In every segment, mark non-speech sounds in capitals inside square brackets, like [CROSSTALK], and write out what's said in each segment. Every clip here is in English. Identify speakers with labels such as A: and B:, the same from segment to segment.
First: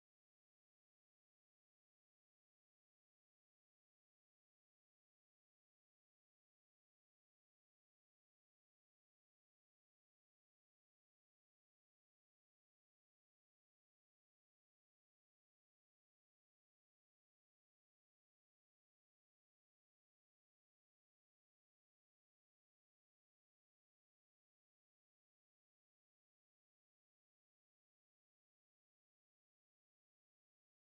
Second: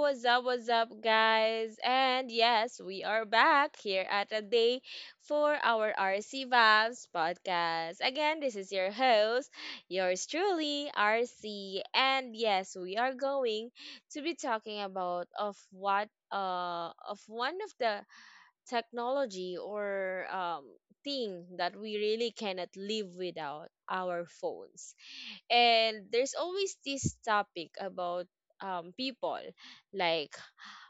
A: what's up, guys? And yes, we are back here at a day for our RC Vibes podcast. Again, this is your host, yours truly, RC. And yes, we are going to be talking about of what of one of the technology or thing that we really cannot live without our phones. And there's always this topic about people, like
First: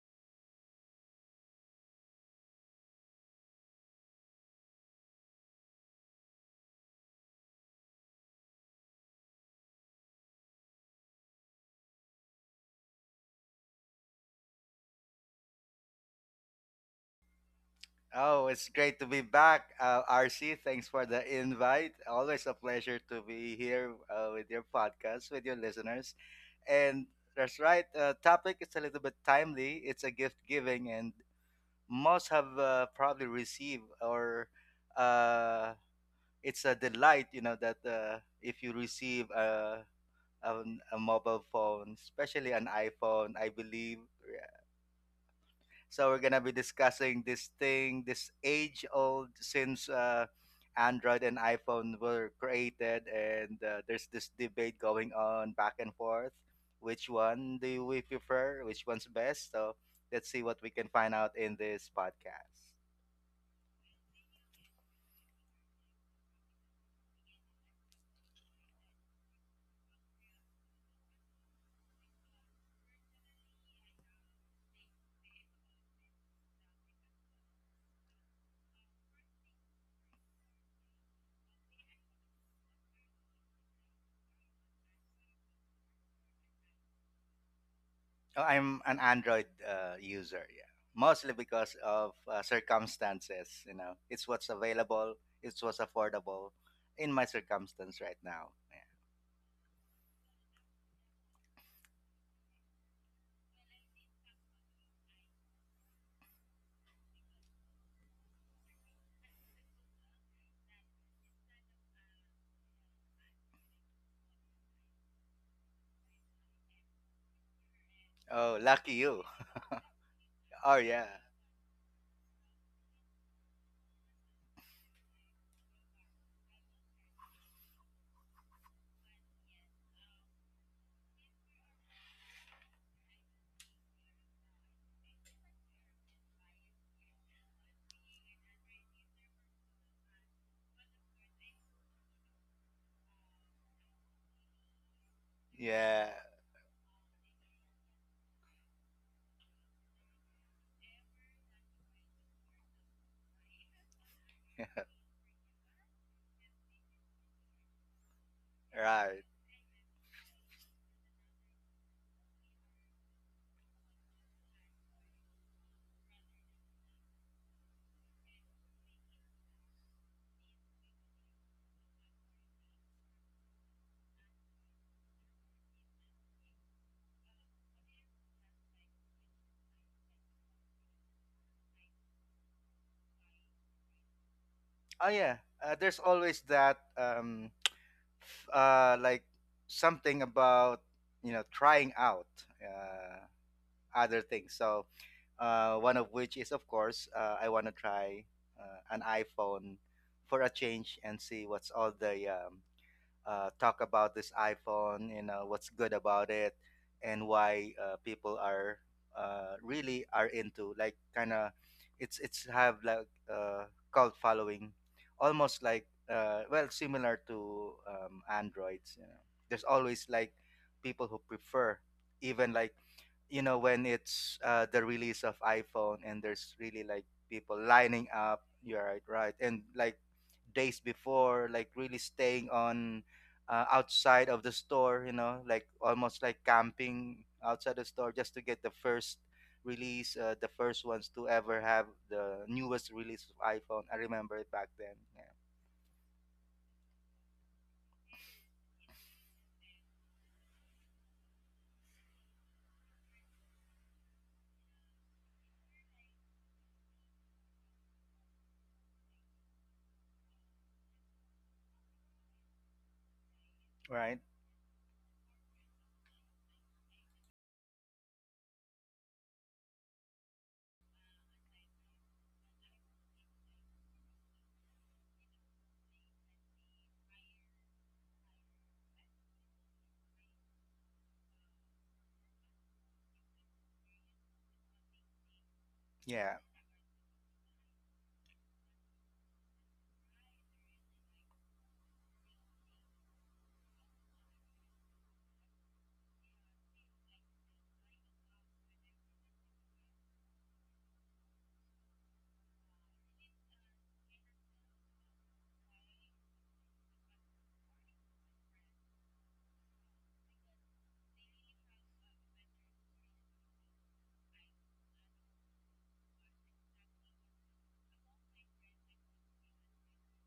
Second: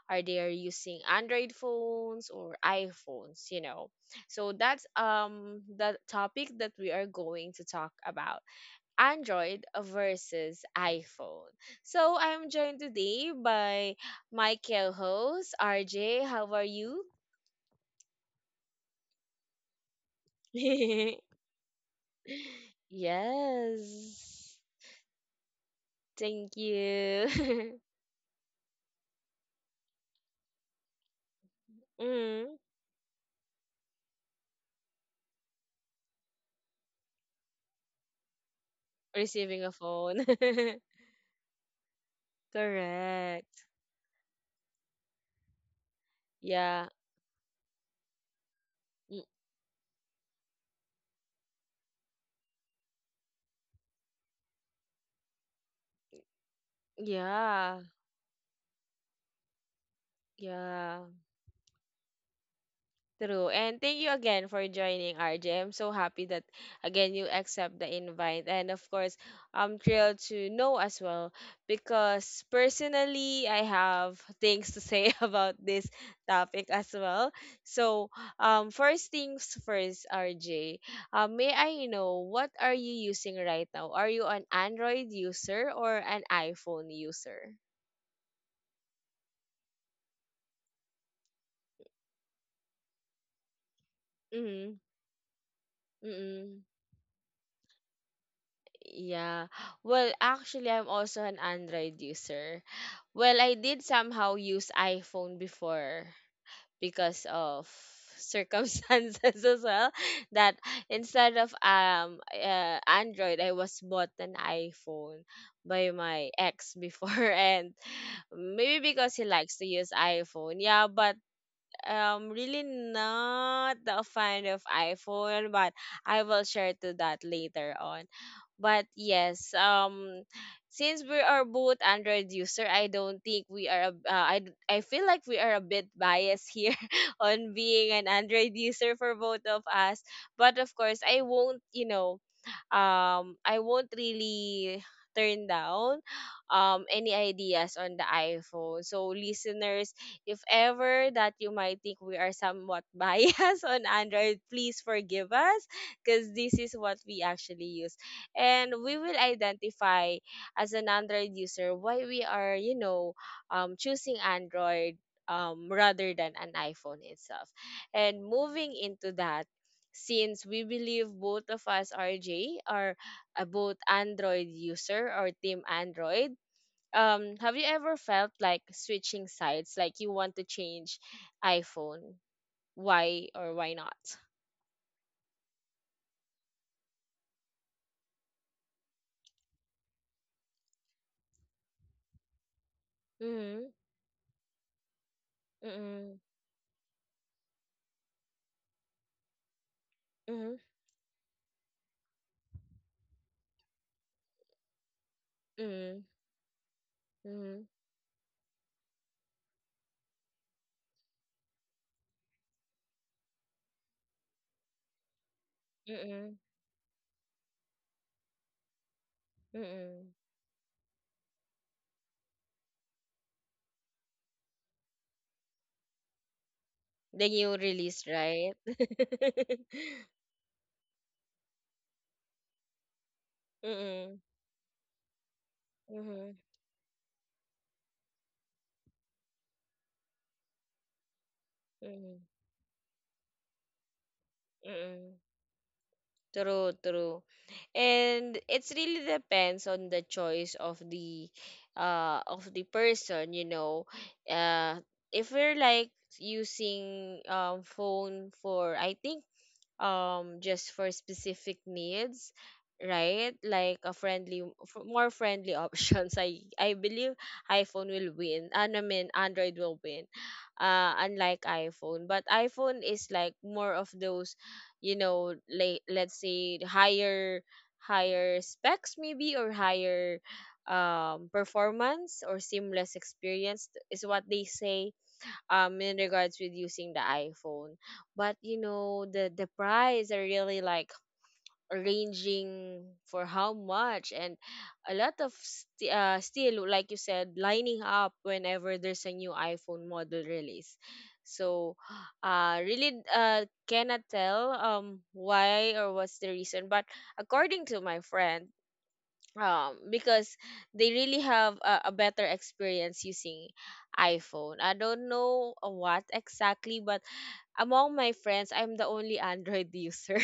A: are they using android phones or iphones, you know so that's the topic that we are going to talk about: android versus iphone. So I'm joined today by my co-host RJ. How are you?
B: Oh, it's great to be back, RC. Thanks for the
A: [LAUGHS]
B: invite. Always a pleasure to be here with
A: Yes,
B: your podcast, with your listeners.
A: thank
B: And that's
A: you.
B: right, topic is a little bit timely. It's a gift giving, and
A: [LAUGHS]
B: most have
A: Mm.
B: probably received, or uh, it's a delight that if you receive
A: Receiving a phone. [LAUGHS]
B: a, a mobile phone, especially an iPhone, I
A: Correct.
B: believe. So we're gonna be
A: Yeah.
B: discussing this thing, this
A: Mm.
B: age-old since Android and iPhone were created, and there's this debate going on back and forth. Which one
A: Yeah.
B: do we prefer? Which one's best? So let's see what we can
A: Yeah.
B: find out in this podcast.
A: True. And thank you again for joining, RJ. I'm so happy that again you accept the invite. And of course, I'm thrilled to know as well because personally I have [LAUGHS] things to say [LAUGHS] about this topic as well. So, first things first, RJ. May I know what are you using right now? Are you an Android user or an iPhone user?
B: Oh, I'm an Android user, yeah, mostly because of circumstances. It's what's
A: Mhm.
B: available, it's what's affordable
A: Mm.
B: in my circumstance right now. Yeah.
A: Yeah. Well, actually, I'm also an Android user. Well, I did somehow use iPhone before because of circumstances [LAUGHS] as well. That instead of Android, I was bought an iPhone by my ex before, [LAUGHS] and
B: Oh,
A: maybe
B: lucky
A: because
B: you!
A: he likes to use iPhone.
B: Oh
A: Yeah,
B: yeah.
A: but really not a fan of iPhone, but I will share to that later on. But yes, since we are both Android user, I don't think we are. I feel like we are a bit biased here [LAUGHS] on being an Android user for both of us. But of course, I won't. You know, I won't really turn down
B: Yeah.
A: any ideas on the iPhone. So listeners, if ever that you might think we are somewhat [LAUGHS] biased on Android, please
B: [LAUGHS]
A: forgive us because this is what we actually use. And we will
B: Right.
A: identify as an Android user why we are, you know, choosing Android rather than an iPhone itself. And moving into that, since we believe both of us, RJ, are a both Android user or Team Android, have you ever felt like switching sides, like you want to change iPhone? Why or why not?
B: Oh yeah. There's always that like something about trying out uh
A: Mm-hmm.
B: other things. So one of
A: Mm-hmm.
B: which is of course I want to try an iPhone for a
A: Mm-hmm.
B: change and see what's all the talk about this iPhone, what's good
A: Mm-hmm.
B: about it, and
A: Mm-hmm.
B: why people are really are into, like, kind of it's have like uh, cult following, almost like
A: Mm-hmm.
B: well, similar to androids. You know, there's always
A: Mm-hmm.
B: like people who prefer, even like when it's the release of iPhone, and there's really like
A: The new
B: people lining
A: release,
B: up.
A: right?
B: You're right, right, and
A: [LAUGHS]
B: like days before, like really staying on
A: Mm-hmm.
B: outside of the store, like almost
A: Mm-hmm.
B: like camping outside the store just to get the first release, the first ones to ever have the newest release of iPhone. I remember it back then.
A: Mm-hmm. True, true. And it's really depends on the choice of the person, you know. Uh if we're like using phone for I think just for specific needs, right? Like a
B: Yeah. Right?
A: more friendly [LAUGHS] options, I believe iphone will win, and I mean android will win unlike iphone. But iphone is like more of those, you know, like let's say higher specs maybe, or higher performance or seamless experience is what they say in
B: Yeah.
A: regards with using the iPhone. But you know, the price are really like ranging for how much, and a lot of still like you said lining up whenever there's a new iPhone model release. So really cannot tell why or what's the reason, but according to my friend, because they really have a better experience using iPhone. I don't know what exactly, but among my friends, I'm the only Android [LAUGHS] user.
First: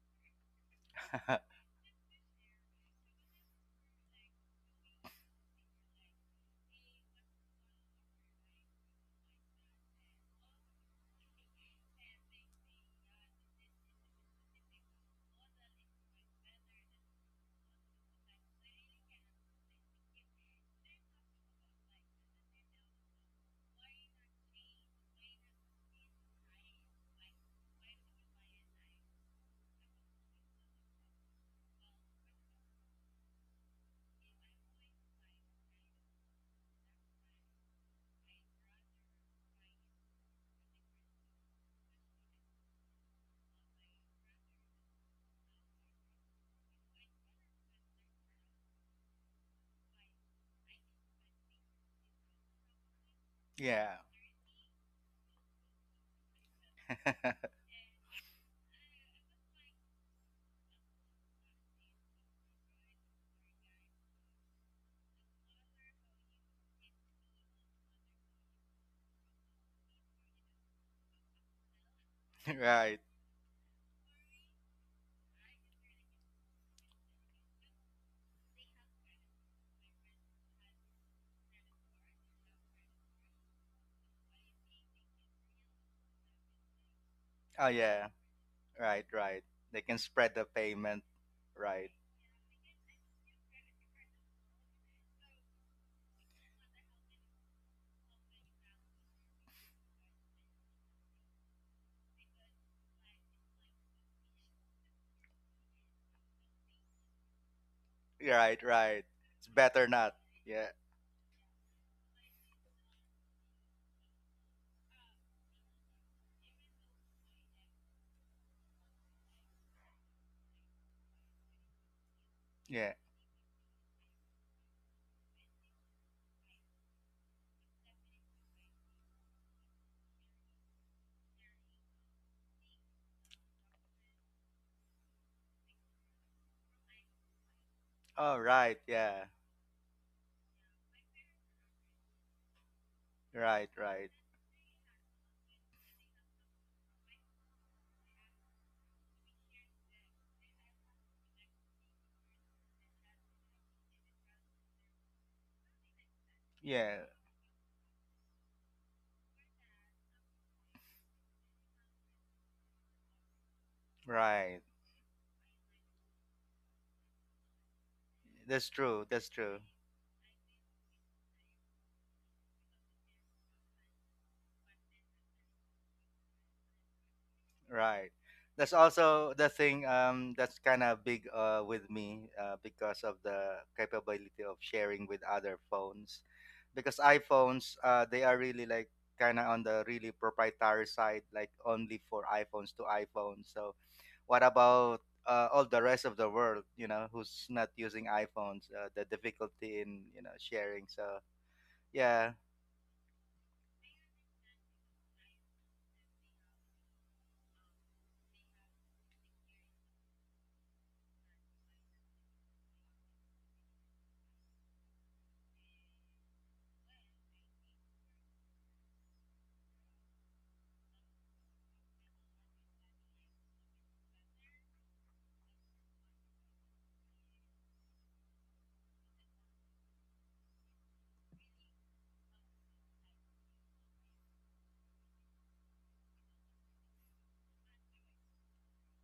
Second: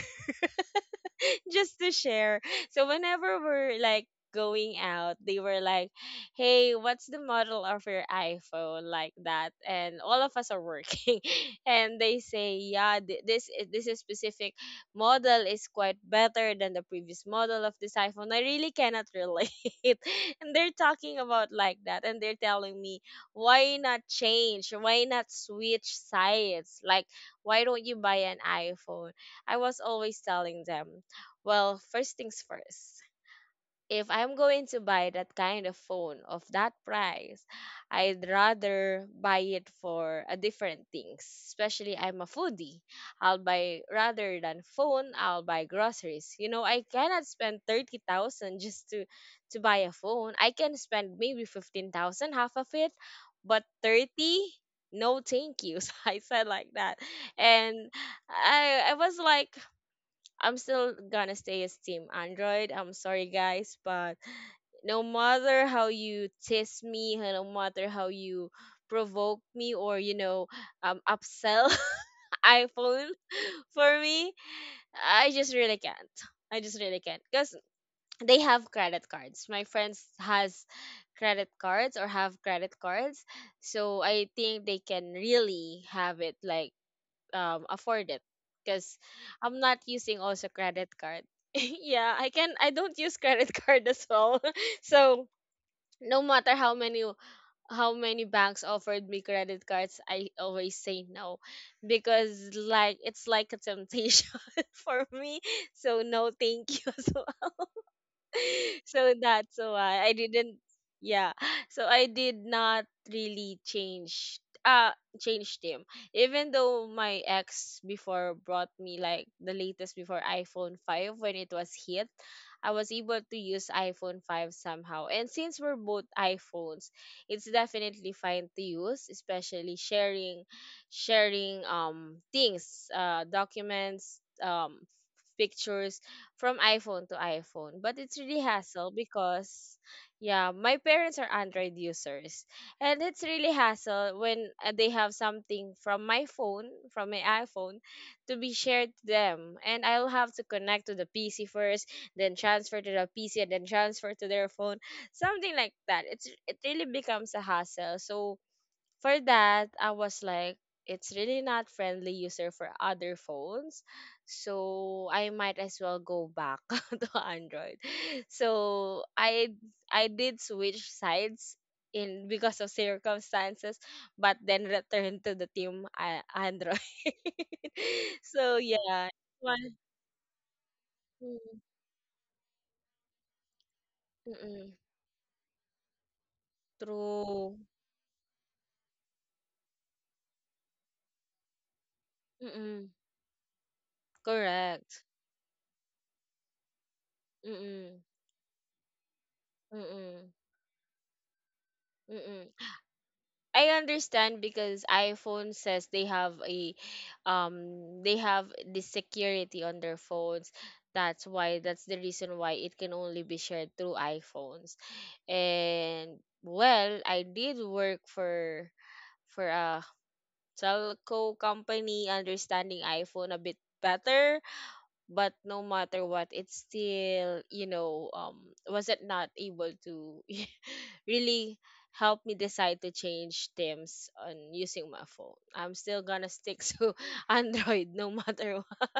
A: [LAUGHS] Just to share. So whenever we're like going out, they were like, "Hey, what's the model of your iPhone?" like that, and all of us are working, [LAUGHS] and they say, "Yeah, this is specific model is quite better than the previous model of this iPhone." I really cannot relate, [LAUGHS] and they're talking about like that, and they're telling me, "Why not change? Why not switch sides? Like, why don't you buy an iPhone?" I was always telling them, well, first things first. If I'm going to buy that kind of phone of that price, I'd rather buy it for a different things. Especially I'm a foodie. I'll buy, rather than phone, I'll buy groceries. You know, I cannot spend 30,000 just to buy a phone. I can spend maybe 15,000, half of it, but
B: [LAUGHS] Yeah.
A: 30, no thank you. [LAUGHS] So I said like that. And I was like, I'm still gonna stay as Team Android. I'm sorry, guys, but no matter how you tease me, no matter how you provoke me, or you know, upsell [LAUGHS]
B: [LAUGHS] Right.
A: iPhone for me, I just really can't. I just really can't because they have credit cards. My friends has credit cards, or have credit cards, so I think they can really have it like
B: Oh,
A: afford
B: yeah.
A: it because
B: Right, right.
A: I'm not
B: They can
A: using
B: spread
A: also
B: the
A: credit
B: payment.
A: card. [LAUGHS]
B: Right.
A: Yeah, I don't use credit [LAUGHS] card as well. [LAUGHS] So no matter how many banks offered me credit cards, I always say no because like it's like a temptation [LAUGHS] for me. So no, thank you. [LAUGHS] So
B: Right,
A: [LAUGHS]
B: right.
A: so
B: It's
A: that's
B: better
A: why I
B: not.
A: didn't,
B: Yeah.
A: yeah. So I did not really change uh changed him. Even though my ex before brought me like the latest before iPhone 5 when it was hit, I was
B: Yeah.
A: able to use iPhone 5 somehow. And since we're both iPhones, it's definitely fine to use, especially sharing things, documents, pictures from iPhone to iPhone. But it's
B: Oh,
A: really
B: right.
A: hassle
B: Yeah.
A: because, yeah, my parents are Android users. And it's really
B: Right, right.
A: hassle when they have something from my phone, from my iPhone, to be shared to them. And I'll have to connect to the PC first, then transfer to the PC, and then transfer to their phone. Something like that. It really
B: Yeah.
A: becomes a hassle. So, for that, I was like, it's really not friendly user for other phones.
B: Right.
A: So I might as well go back [LAUGHS] to Android.
B: That's true.
A: So
B: That's true.
A: I did switch sides in because of circumstances, but then returned to the team Android.
B: Right.
A: [LAUGHS] So
B: That's
A: yeah.
B: also the thing,
A: One,
B: that's kind of big with me because of the capability of
A: mm-mm,
B: sharing with other phones. Because
A: true.
B: iPhones, they are really, like, kind of on the really proprietary side, like only for iPhones to
A: Mm-mm,
B: iPhones. So what
A: correct.
B: about all the rest of the world? Who's not
A: Mm-mm,
B: using iPhones? The difficulty in
A: mm-mm,
B: sharing. So yeah,
A: mm-mm. I understand because iPhone says they have a they have the security on their phones. That's why that's the reason why it can only be shared through iPhones. And well, I did work for a telco company understanding iPhone a bit better, but no matter what, it's still, you know, was it not able to [LAUGHS] really helped me decide to change themes on using my phone. I'm still gonna stick [LAUGHS] to Android no matter what.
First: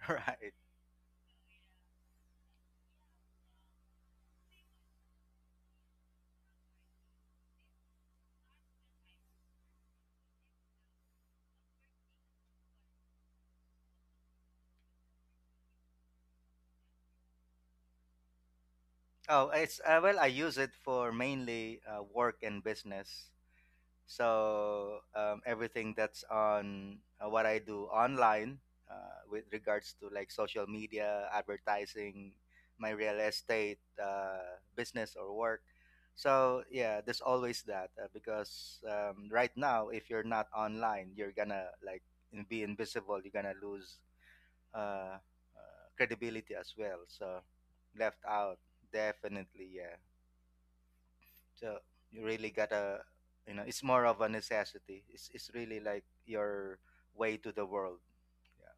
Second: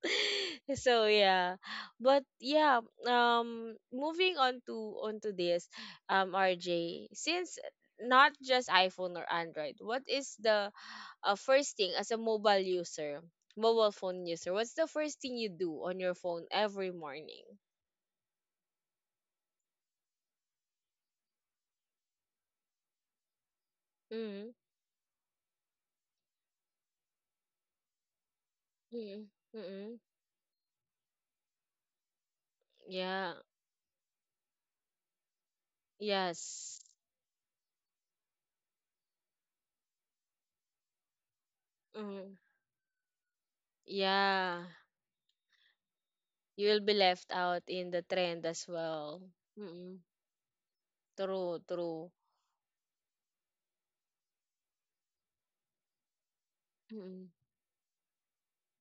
B: [LAUGHS] right.
A: [LAUGHS] So yeah. But yeah, moving on to onto this, RJ, since not just iPhone or Android, what is the first thing as a mobile user, mobile phone user, what's the first thing you do on your phone every morning?
B: Oh, it's well, I use it for mainly work and business.
A: Mm-hmm.
B: So everything that's on what I do online,
A: Mm-hmm.
B: with
A: Mm-hmm.
B: regards to like social media, advertising, my real
A: Yeah.
B: estate business or work. So
A: Yes.
B: yeah, there's always that because right now, if you're not online, you're gonna like
A: Mm.
B: be invisible. You're gonna lose
A: Yeah.
B: credibility
A: You
B: as
A: will be
B: well.
A: left
B: So
A: out in the
B: left
A: trend
B: out,
A: as well.
B: definitely,
A: Mm-mm.
B: yeah.
A: True,
B: So
A: true.
B: you really gotta, it's more of a necessity. It's really like your
A: Mm-mm.
B: way to the world, yeah.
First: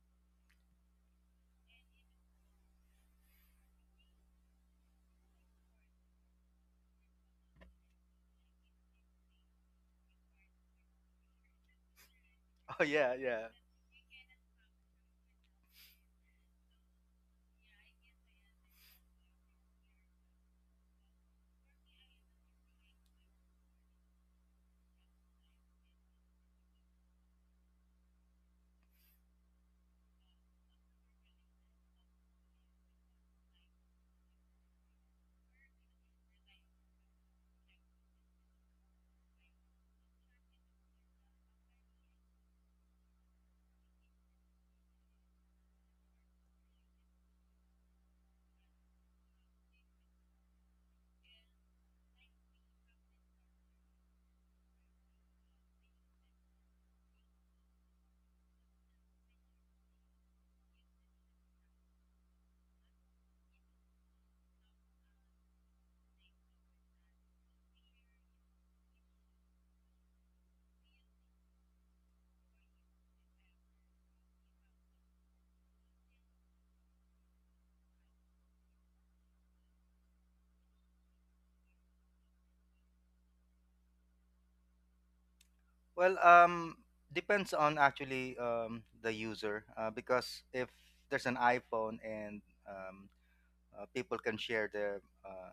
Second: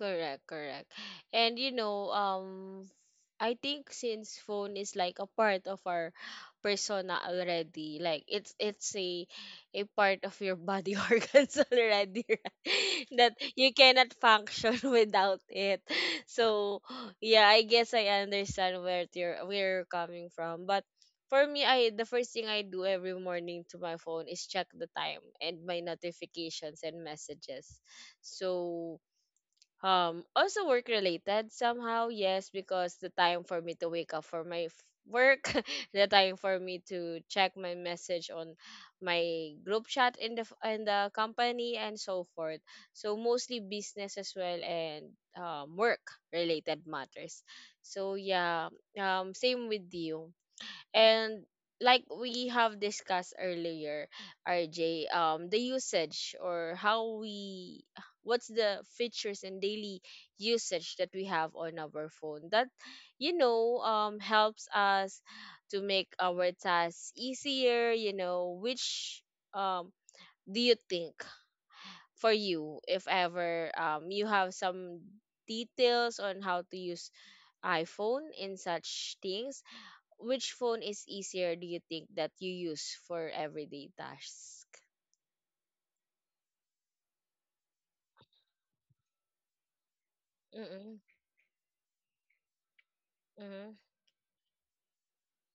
A: Correct, correct. And you know, I think since phone is like a part of our persona already, like it's a part of your body [LAUGHS] organs already, right?
B: [LAUGHS] Oh yeah,
A: That
B: yeah.
A: you cannot function [LAUGHS] without it. So yeah, I guess I understand where you're coming from. But for me, I the first thing I do every morning to my phone is check the time and my notifications and messages. So also work related somehow, yes, because the time for me to wake up for work, [LAUGHS] the time for me to check my message on my group chat in the company and so forth. So mostly business as well and work related matters. So yeah, same with you and like we have discussed earlier, RJ, the usage, or how we, what's the features and daily usage that we have on our phone that, you know, helps us to make our tasks easier, you know, which um do you think for you, if ever you have some details on how to use iphone in such things, which phone is easier do you think that you use for everyday tasks?
B: Well, depends on actually the user, because if
A: Mm-mm,
B: there's an iPhone and um
A: mm-mm,
B: people can share their uh,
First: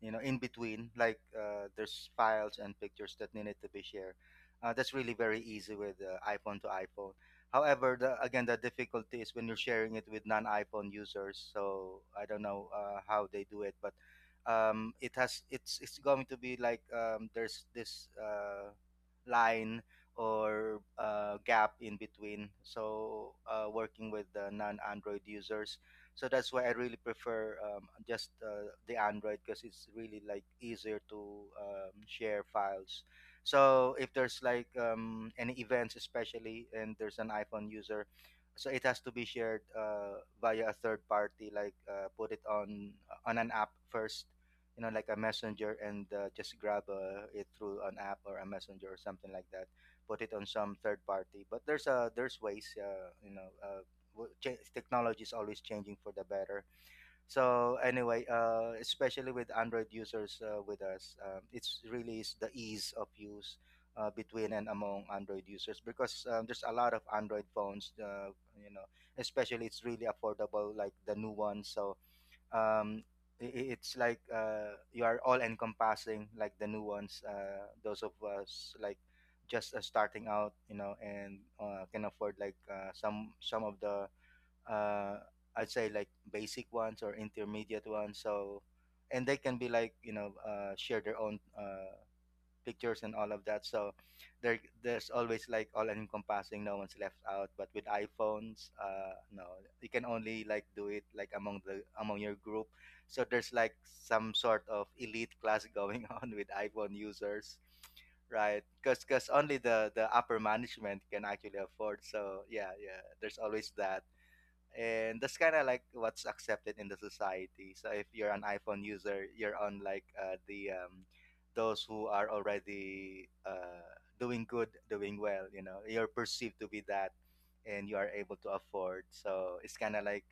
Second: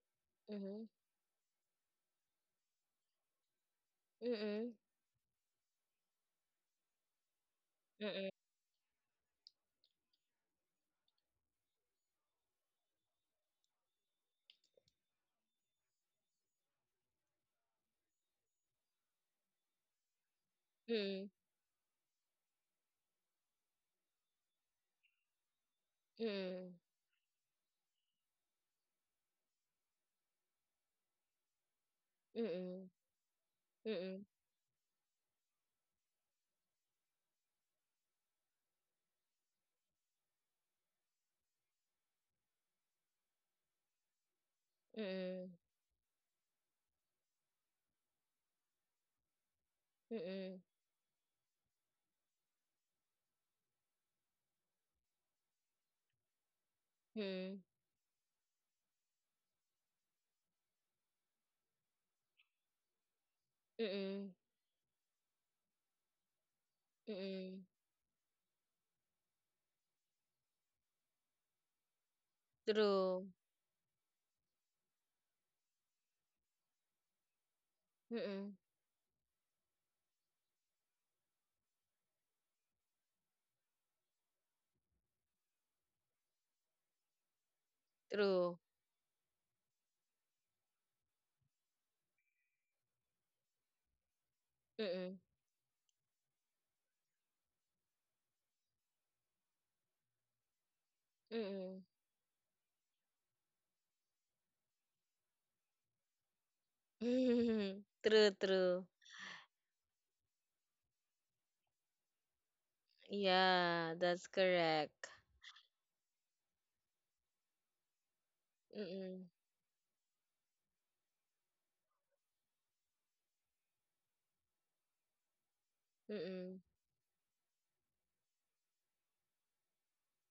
B: you know in
A: mm-mm,
B: between, like there's files and pictures that needed to be shared,
A: mm-mm,
B: that's really very easy with iPhone to iPhone. However, again, the difficulty is when you're sharing it with non-iPhone users. So I don't know how they do it, but it has it's going to be like, there's this line or
A: mm-mm, mm-mm,
B: gap in between. So working with the non-Android users, so
A: mm-mm,
B: that's why I
A: mm-mm,
B: really prefer, just the Android, because it's really like easier to, share
A: mm-mm, mm-mm,
B: files. So if there's like, any events, especially, and there's an iPhone user, so it has to be shared via a third party, like put it on on an app first, like a
A: mm-mm,
B: messenger, and just grab it through an app or a messenger or something like that. Put it on
A: mm-mm,
B: some third party, but there's ways. Technology is always changing for the better. So anyway, especially with Android users, with us, it's really is the ease of use
A: mm-mm,
B: between and among Android users, because there's a lot of Android
A: mm-mm.
B: phones. You know, Especially it's really affordable, like the new one. So, um,
A: True.
B: it's like you are all encompassing, like the new ones. Those of
A: Mm-mm,
B: us like just starting out, and can afford like some of the uh, I'd say like basic ones or intermediate ones.
A: true.
B: So, and they can be like, share their own pictures and all of that. So, there's
A: Mm-mm,
B: always, like, all encompassing. No one's left out. But with iPhones, no, you can only like do it like among the
A: mm-mm.
B: among your group. So there's like some sort of elite class going [LAUGHS] on with iPhone users.
A: [LAUGHS] True,
B: Right,
A: true.
B: because only the upper management can actually afford. So yeah, yeah. There's always
A: Yeah,
B: that,
A: that's correct.
B: and that's kind of like what's accepted in the society. So if you're an iPhone user,
A: Mm-mm,
B: you're on like, the those who are already, doing good, doing well, you're perceived
A: mm-mm,
B: to be that, and you are able to afford, so it's kind of like,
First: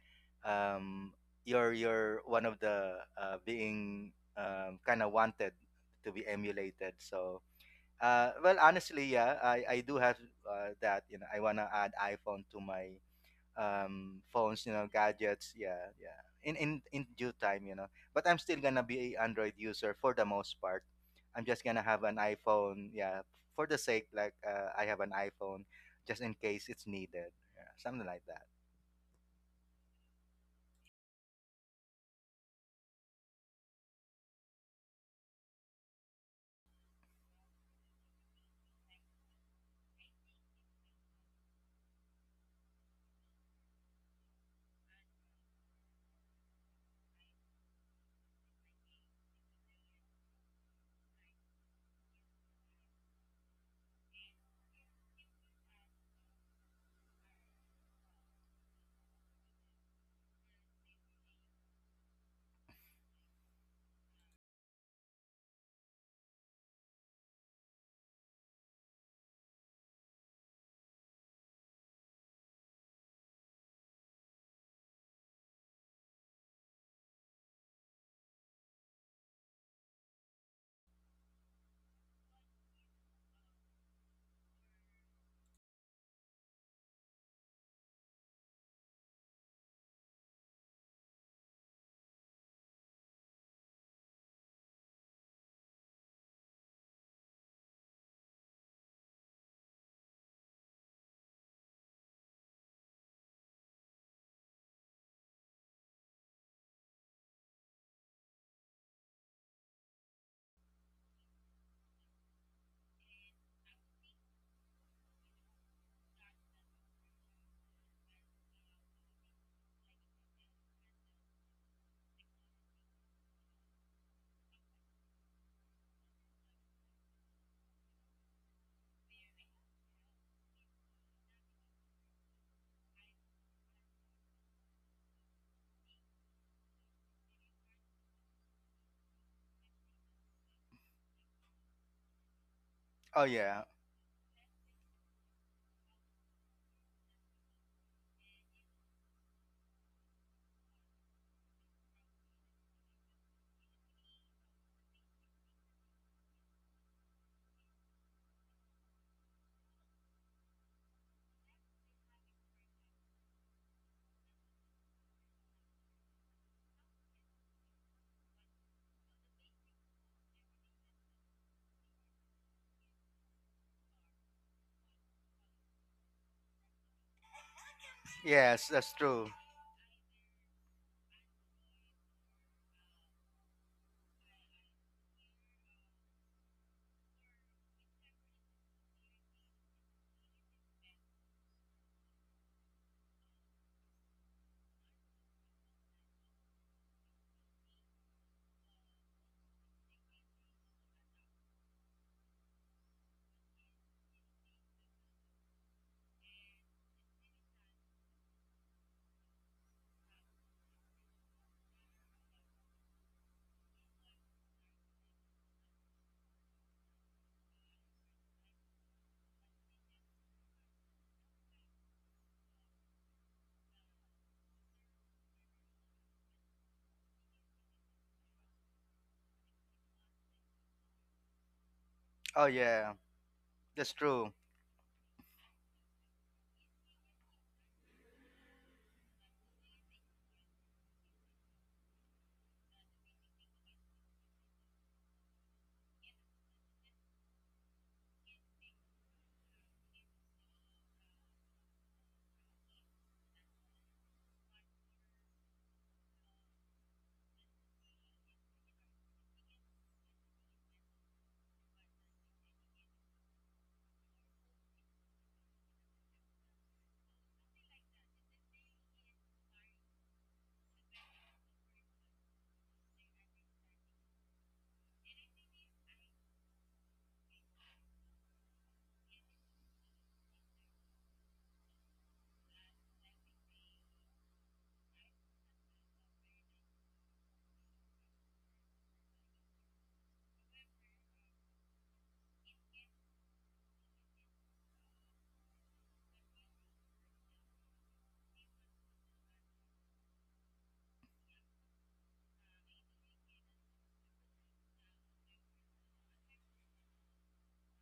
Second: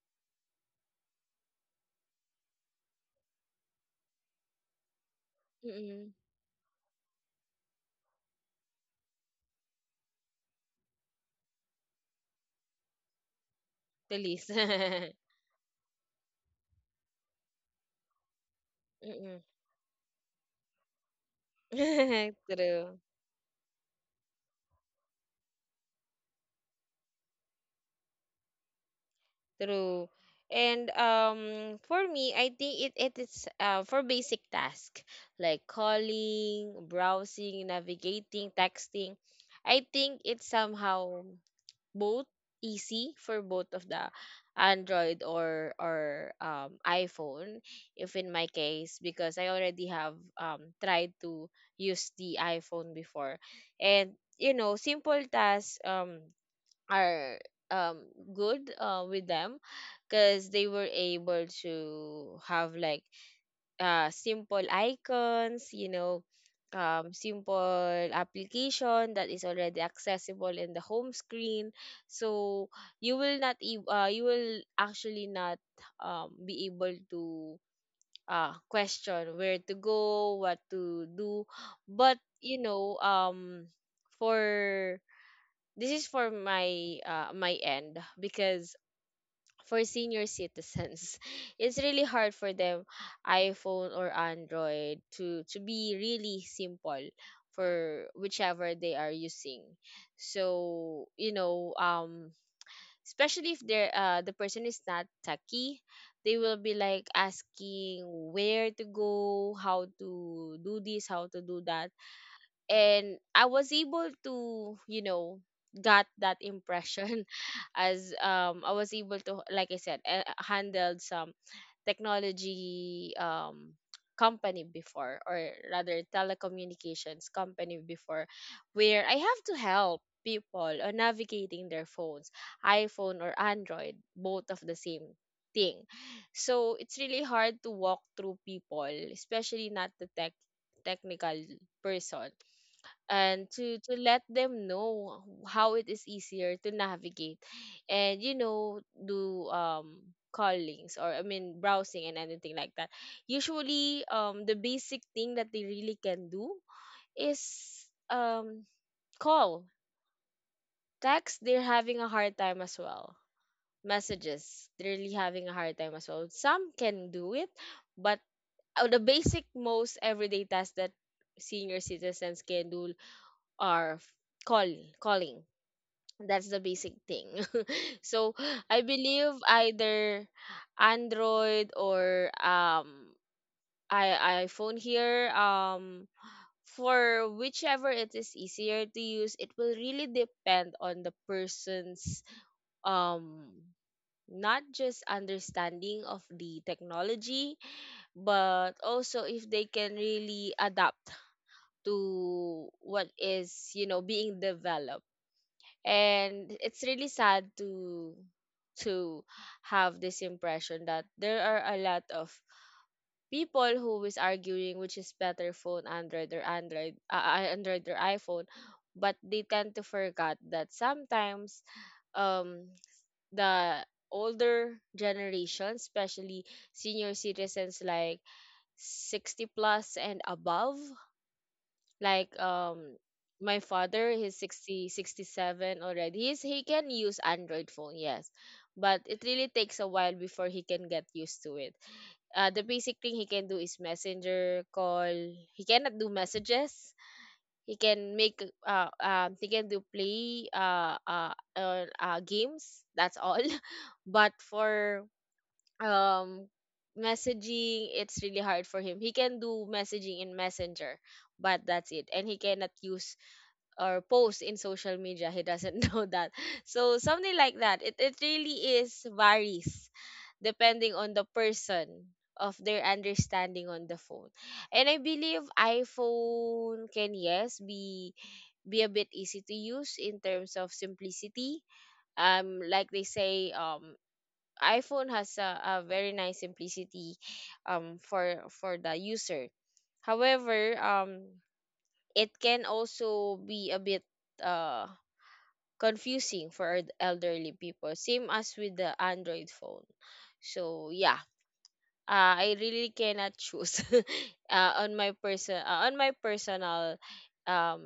B: um, you're one of the, being, kind of wanted to
A: mm-mm.
B: be emulated. So well, honestly, yeah, I do have, that, I want to add iPhone to my
A: The least.
B: phones, you know,
A: [LAUGHS]
B: gadgets, yeah, yeah, in due time, but I'm still gonna be a
A: Mm-mm.
B: Android user for the most part. I'm just gonna have
A: [LAUGHS]
B: an iPhone,
A: True.
B: yeah, for the sake like, I have an iPhone just in case it's needed, yeah, something like that.
A: True. And for me, I think it is for basic tasks like calling, browsing, navigating, texting. I think it's somehow both easy for both of the Android, or iPhone, if in my case because I already have tried to use the iPhone before. And you know, simple tasks are um good with them because they were able to have like simple icons, you know, simple application that is already accessible in the home screen. So you will not e- you will actually not be able to question where to go, what to do. But you know, for this is for my my end, because for senior citizens [LAUGHS] it's really hard for them, iphone or android, to be really simple for whichever they are using. So you know, especially if the person is not techie, they will be like asking where to go, how to do this, how to do that. And I was able to, you know, got that impression [LAUGHS] as I was able to, like I said, handled some technology company before, or rather telecommunications company before, where I have to help people on navigating their phones, iPhone or Android, both of the same thing. So it's really hard to walk through people, especially not the tech technical person,
B: Oh
A: and
B: yeah.
A: to let them know how it is easier to navigate and you know do callings, or I mean browsing and anything like that. Usually the basic thing that they really can do is um call. Text, they're having a hard time as well. Messages, they're really having a hard time as well. Some can do it, but the basic most everyday tasks that senior citizens can do are call calling. That's the basic thing. [LAUGHS] So
B: Yes,
A: I
B: that's
A: believe
B: true.
A: either Android or I iPhone here, for whichever it is easier to use, it will really depend on the person's um not just understanding of the technology, but also if they can really adapt to what is, you know, being developed. And it's really sad to to have this impression that there are a lot of people who is arguing which is better phone, android or iphone. But they tend to forget that sometimes um the older generation, especially senior citizens like 60 plus and above, like
B: Oh yeah.
A: my
B: That's
A: father,
B: true.
A: he's 67 already. He can use android phone, yes, but it really takes a while before he can get used to it. Uh, the basic thing he can do is messenger call. He cannot do messages. He can make he can do play games, that's all. [LAUGHS] But for um messaging, it's really hard for him. He can do messaging in messenger, but that's it. And he cannot use or post in social media, he doesn't [LAUGHS] know that. So something like that, it really is varies depending on the person, of their understanding on the phone. And I believe iphone can, yes, be a bit easy to use in terms of simplicity. Like they say, iPhone has a very nice simplicity for the user. However, it can also be a bit uh confusing for elderly people, same as with the Android phone. So yeah, I really cannot choose [LAUGHS] on my personal um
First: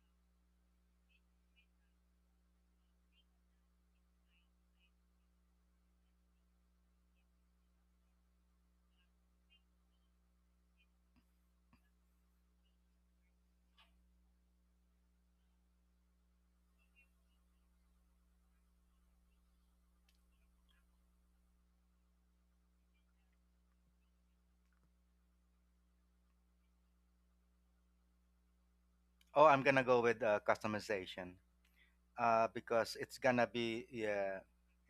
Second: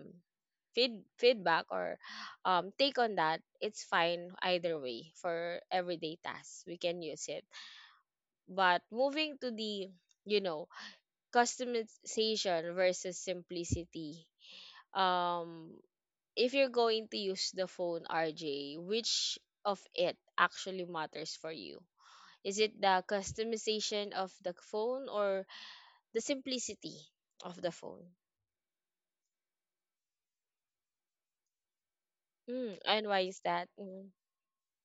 A: feedback or take on that. It's fine either way for everyday tasks, we can use it. But moving to the, you know, customization versus simplicity. Um, if you're going to use the phone, RJ, which of it actually matters for you? Is it the customization of the phone or the simplicity of the phone?
B: Oh, I'm gonna go with customization,
A: Mm,
B: because
A: and
B: it's
A: why is
B: gonna
A: that?
B: be,
A: Mm,
B: yeah,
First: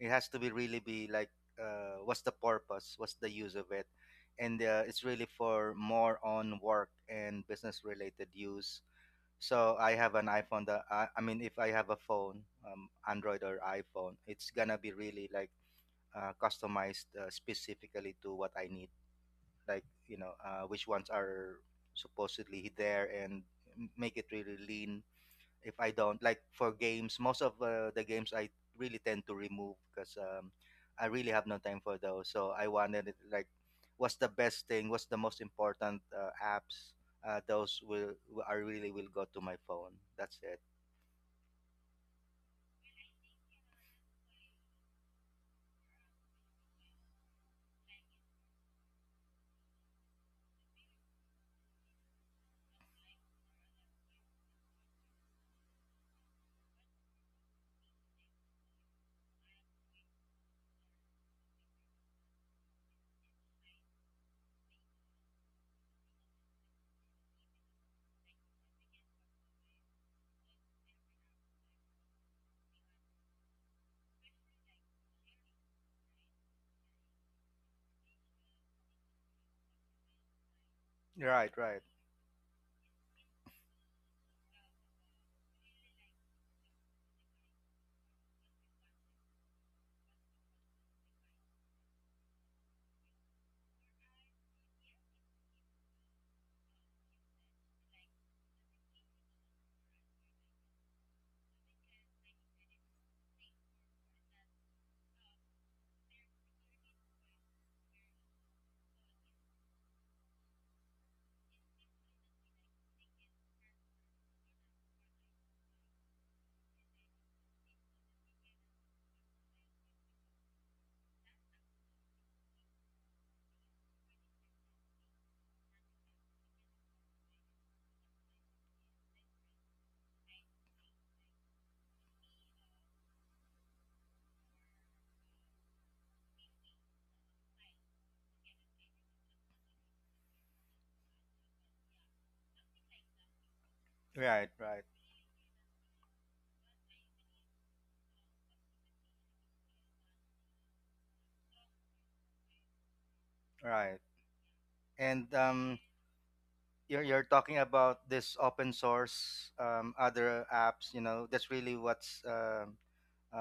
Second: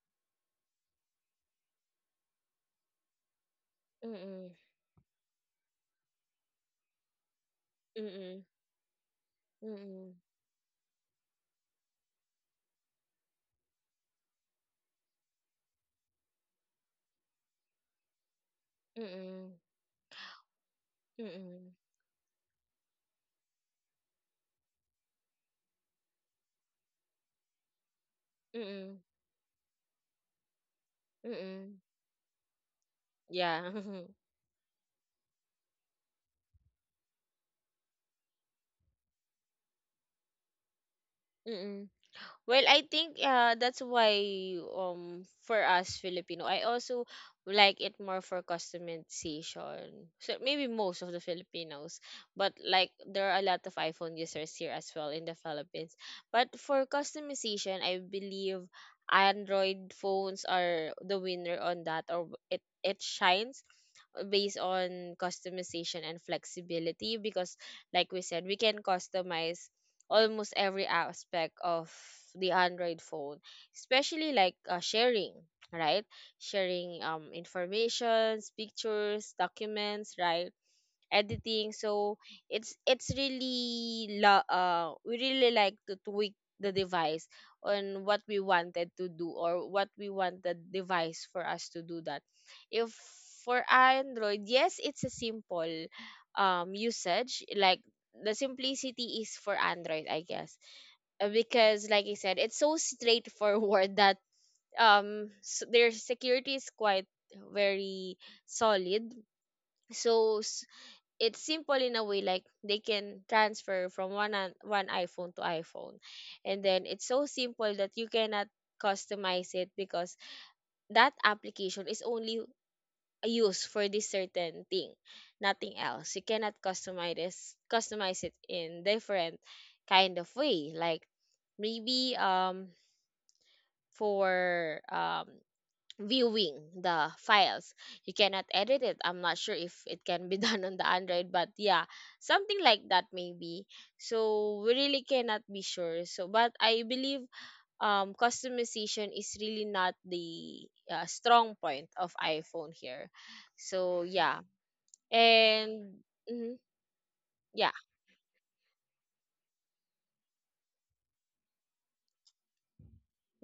B: it has to be really be like, what's the purpose, what's the use of it?
A: mm-mm,
B: And it's really for more on work and business related
A: mm-mm,
B: use. So I
A: mm-mm,
B: have an iPhone that, I mean, if I have a phone, Android or iPhone, it's gonna be really like, customized specifically to what I need,
A: mm-mm,
B: like, which ones are
A: mm-mm,
B: supposedly there, and make it really lean. If I don't like for games, most of the games I
A: mm-mm,
B: really tend to remove because I really have no
A: mm-mm.
B: time for those. So I wanted it, like
A: Yeah.
B: what's the best thing, what's the most important, apps. Those will I really will go to my phone. That's it.
A: [LAUGHS] Mm-mm. Well, I think that's why for us Filipino, I also like it more for customization. So maybe most of the Filipinos, but like there are a lot of iPhone users here as well in the Philippines. But for customization, I believe Android phones are the winner on that, or it shines based on customization and flexibility, because like we said, we can customize almost every aspect of the Android phone, especially like sharing, right? Sharing informations, pictures, documents, right?
B: Right,
A: Editing.
B: right,
A: So it's we really like to tweak the device on what we wanted to do, or what we want the device for us to do. That if for android, yes, it's a simple usage, like the simplicity is for android, I guess. Because like I said, it's so straightforward [LAUGHS] that s their security is quite very solid. So it's simple in a way, like they can transfer from one iPhone to iPhone, and then it's so simple that you cannot customize it, because that application is only used for this certain thing, nothing else. You cannot customize it in different kind of way, like maybe for viewing the files. You cannot edit it. I'm not sure if it can be [LAUGHS] done on the Android, but yeah, something like that maybe.
B: right,
A: So we
B: right,
A: really cannot be sure. So, but I believe customization is really not the strong point of iPhone here.
B: right.
A: So yeah,
B: And,
A: and mhm,
B: you're talking
A: yeah,
B: about this open source, other apps. That's really what's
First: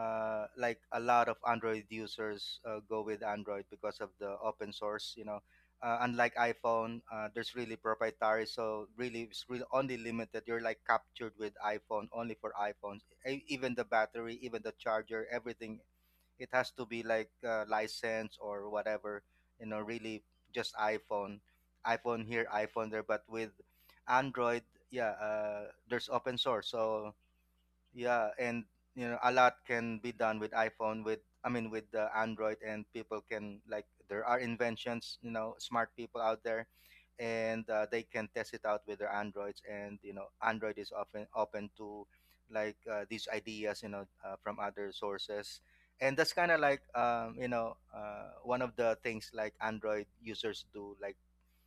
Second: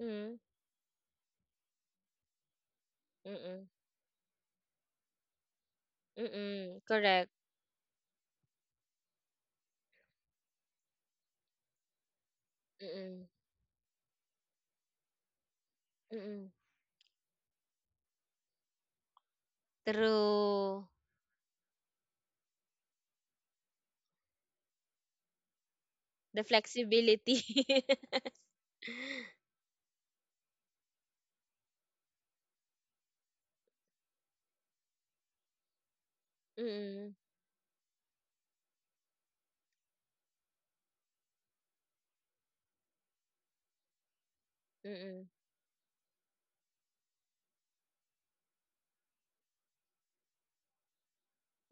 A: mm,
B: like a lot of Android users go with Android
A: mm,
B: because of the open source. Unlike
A: mm,
B: iPhone,
A: correct,
B: there's really proprietary, so really it's really only limited. You're like captured with iPhone only for iPhones.
A: mm,
B: Even the battery, even the charger, everything,
A: mm,
B: it has to be like, license or whatever. Really, just
A: true.
B: iPhone, iPhone here, iPhone there. But with Android, yeah, there's open
A: The
B: source, so
A: flexibility.
B: yeah,
A: [LAUGHS]
B: and a lot can be done with iPhone, with, I mean, with the Android. And people can, like, there are inventions, smart people out there,
A: mm
B: and they can test it out with their Androids, and Android is often open to, like, these ideas, from other
A: mm,
B: sources, and that's kind of like, one of the things, like Android users do, like,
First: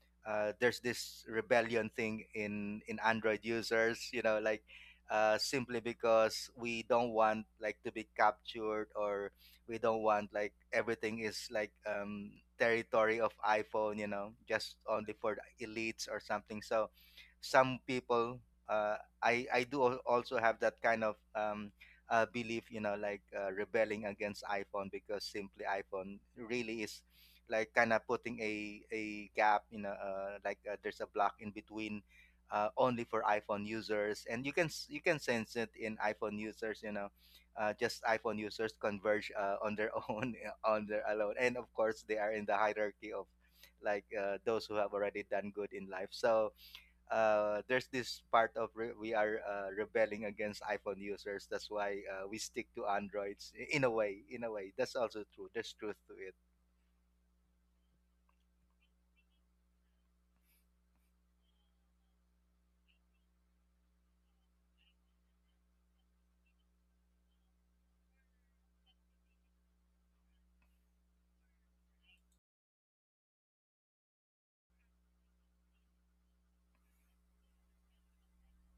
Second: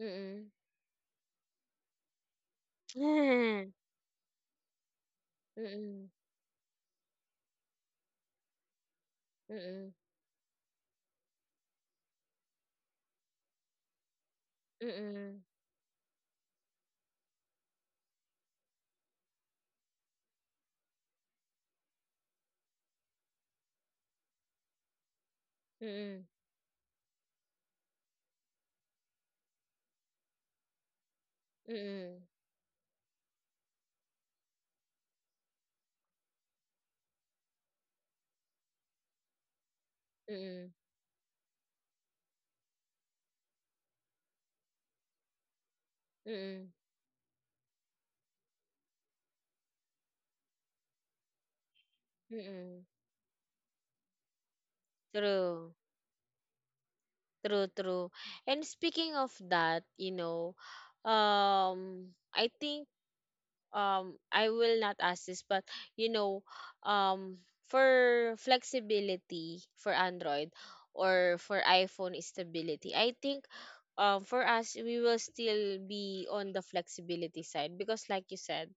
A: mm.
B: there's this rebellion thing in Android
A: Mm.
B: users, like, simply
A: Mm.
B: because we don't want like to be captured, or we
A: Mm.
B: don't want, like, everything is like, territory of iPhone, just only for
A: Mm.
B: the elites or something. So some people, uh, I do also have that kind of, belief, like, rebelling against iPhone, because simply iPhone really is like kind of putting a gap, you know, like there's a block in between,
A: Mm.
B: only for iPhone users, and you can sense it in iPhone users. Just iPhone users converge on their [LAUGHS] own,
A: Mm.
B: on their alone, and of course they are in the hierarchy of, like, those who have already done good in life. So
A: Mm.
B: there's this part of we are rebelling against iPhone users. That's why we stick
A: Mm.
B: to
A: [LAUGHS]
B: Androids, in a way, in a way. That's also true. There's
A: True.
B: truth to it.
A: True, true. And speaking of that, you know, I think I will not ask this, but you know, um for flexibility for Android or for iPhone is stability, I think for us, we will still be on the flexibility side, because like you said,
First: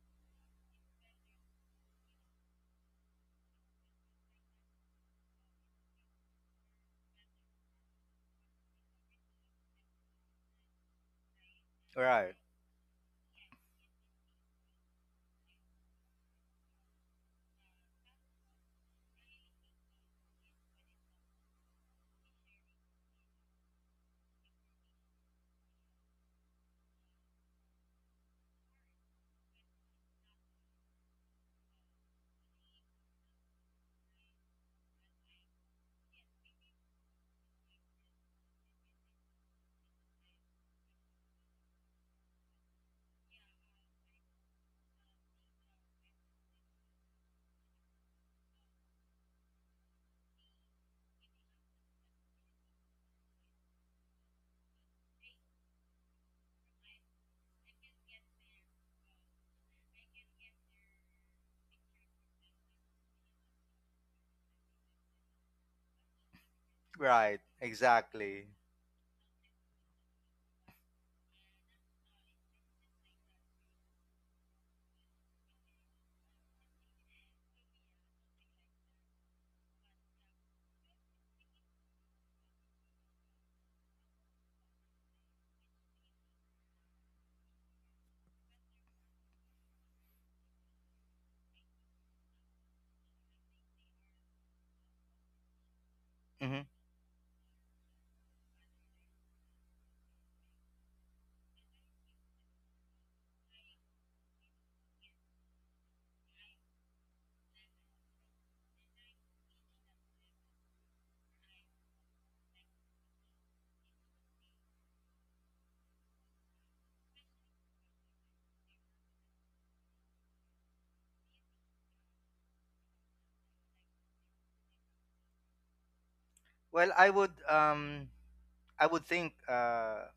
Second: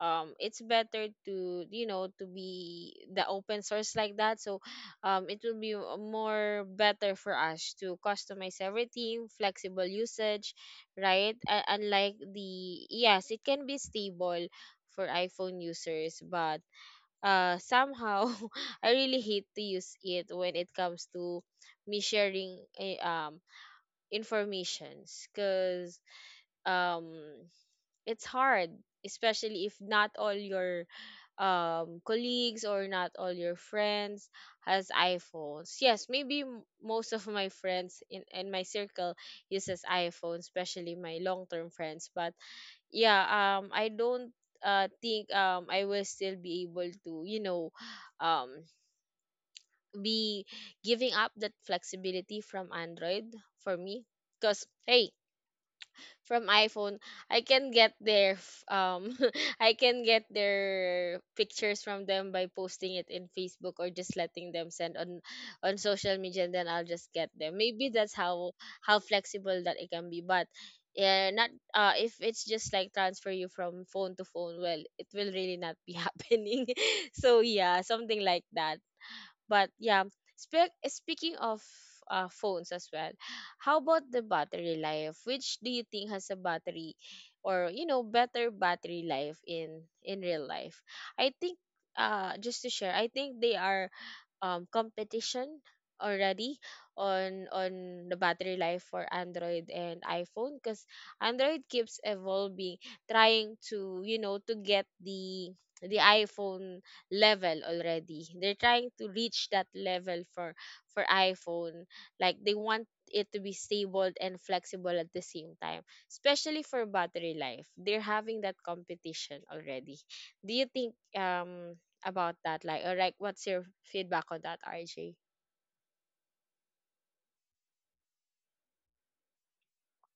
A: it's better to, you know, to be the open source like that. So it will be more better for us to customize everything, flexible usage, right? Unlike
B: Right.
A: the, yes, it can be stable for iPhone users, but somehow [LAUGHS] I really hate to use it when it comes to me sharing, eh, informations, because um it's hard, especially if not all your colleagues or not all your friends has iPhones. Yes, maybe most of my friends in my circle uses iPhone, especially my long-term friends. But yeah, I don't think I will still be able to, you know, [SIGHS] um be giving up that flexibility from android, for me, because hey, from iPhone, I can get their [LAUGHS] I can get their pictures from them by posting it in Facebook, or just letting them send on social media, and then I'll just get
B: Right,
A: them. Maybe that's
B: exactly.
A: how flexible that it can be. But yeah, not if it's just like transfer you from phone to phone, well, it will really not be [LAUGHS] happening. So yeah, something like that. But yeah, speaking of phones as well, how about the battery life? Which do you think has a battery, or you know, better battery life in real life? I think just to share, I think they are competition already
B: hmm
A: on the battery life for Android and iPhone, because Android keeps evolving, trying to, you know, to get the iPhone level already. They're trying to reach that level for iPhone. Like they want it to be stable and flexible at the same time, especially for battery life. They're having that competition already. Do you think about that? Like, or like, what's your feedback on that, RJ?
B: Well, I would think uh,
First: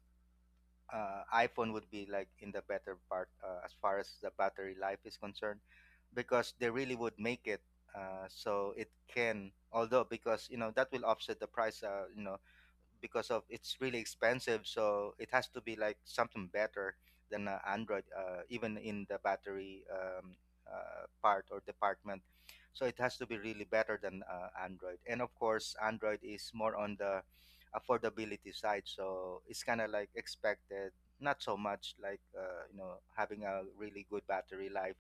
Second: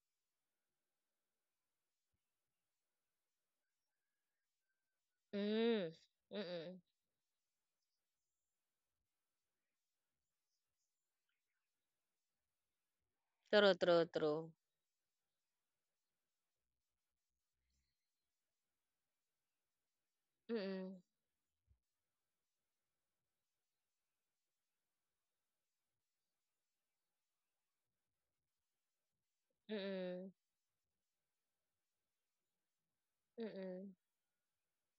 B: uh iPhone would be like in the better part as far as the battery life is concerned,
A: Mm.
B: because they
A: Mm-mm.
B: really would make it so it can, although, because that will offset the price, because of
A: True,
B: it's really
A: true, true.
B: expensive, so it has to be like something better than Android even in the battery
A: Mm-mm.
B: part or department. So it has to be really better than Android, and of course Android is more on the affordability side, so it's kind of like
A: Mm-mm.
B: expected, not so much like having a
A: Mm-mm.
B: really good battery life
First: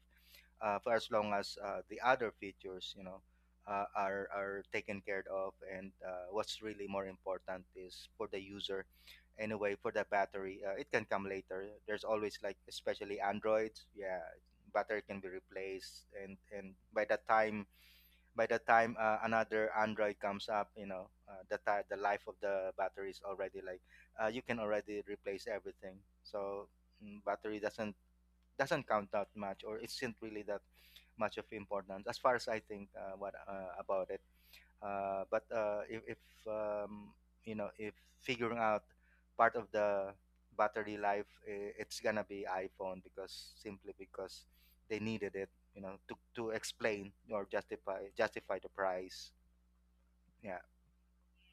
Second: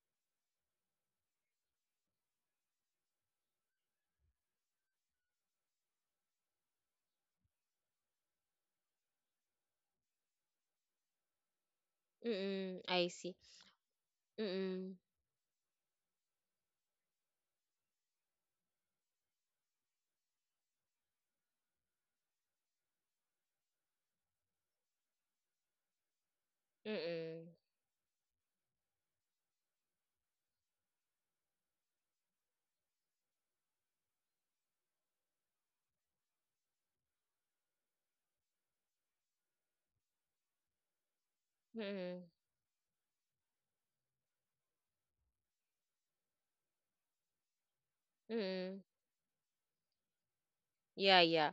B: for as long as the other features, you know, are taken care of. And what's really more important is for the user. Anyway, for the battery, it can come later. There's always like,
A: Mm-mm. I
B: especially
A: see.
B: Androids, yeah,
A: Mm-mm.
B: battery can be replaced, and by the time, another Android comes up, you know, the ti the life of the battery is already like you can already replace everything. So
A: Mm-mm.
B: battery doesn't count that much, or it isn't really that much of importance as far as I think what about it. But if um, you know if figuring out part of the battery life, it's gonna
A: Mm-mm.
B: be iPhone, because simply because they needed it, to explain or justify the
A: Mm-mm.
B: price. Yeah.
A: Yeah, yeah.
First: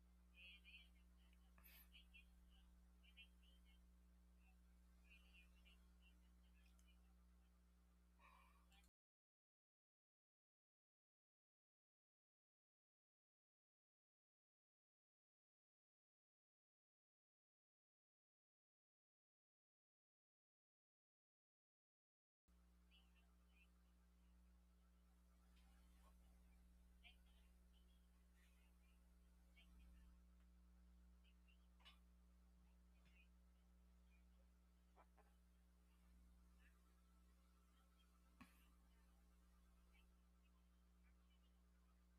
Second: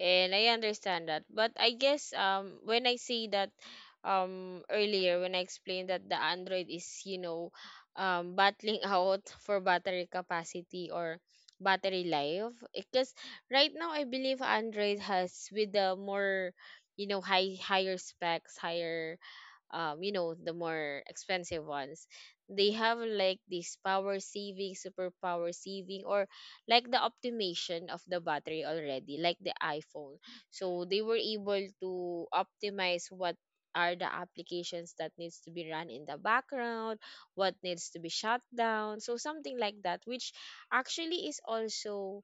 A: And I understand that. But I guess when I say that earlier, when I explained that the Android is, you know, battling [LAUGHS] out for battery capacity or battery life, because right now I believe Android has with the more, you know, higher specs, higher, you know, the more expensive ones. They have like this power saving, super power saving, or like the optimization of the battery already, like the iPhone. So they were able to optimize what are the applications that needs to be run in the background, what needs to be shut down. So something like that, which actually is also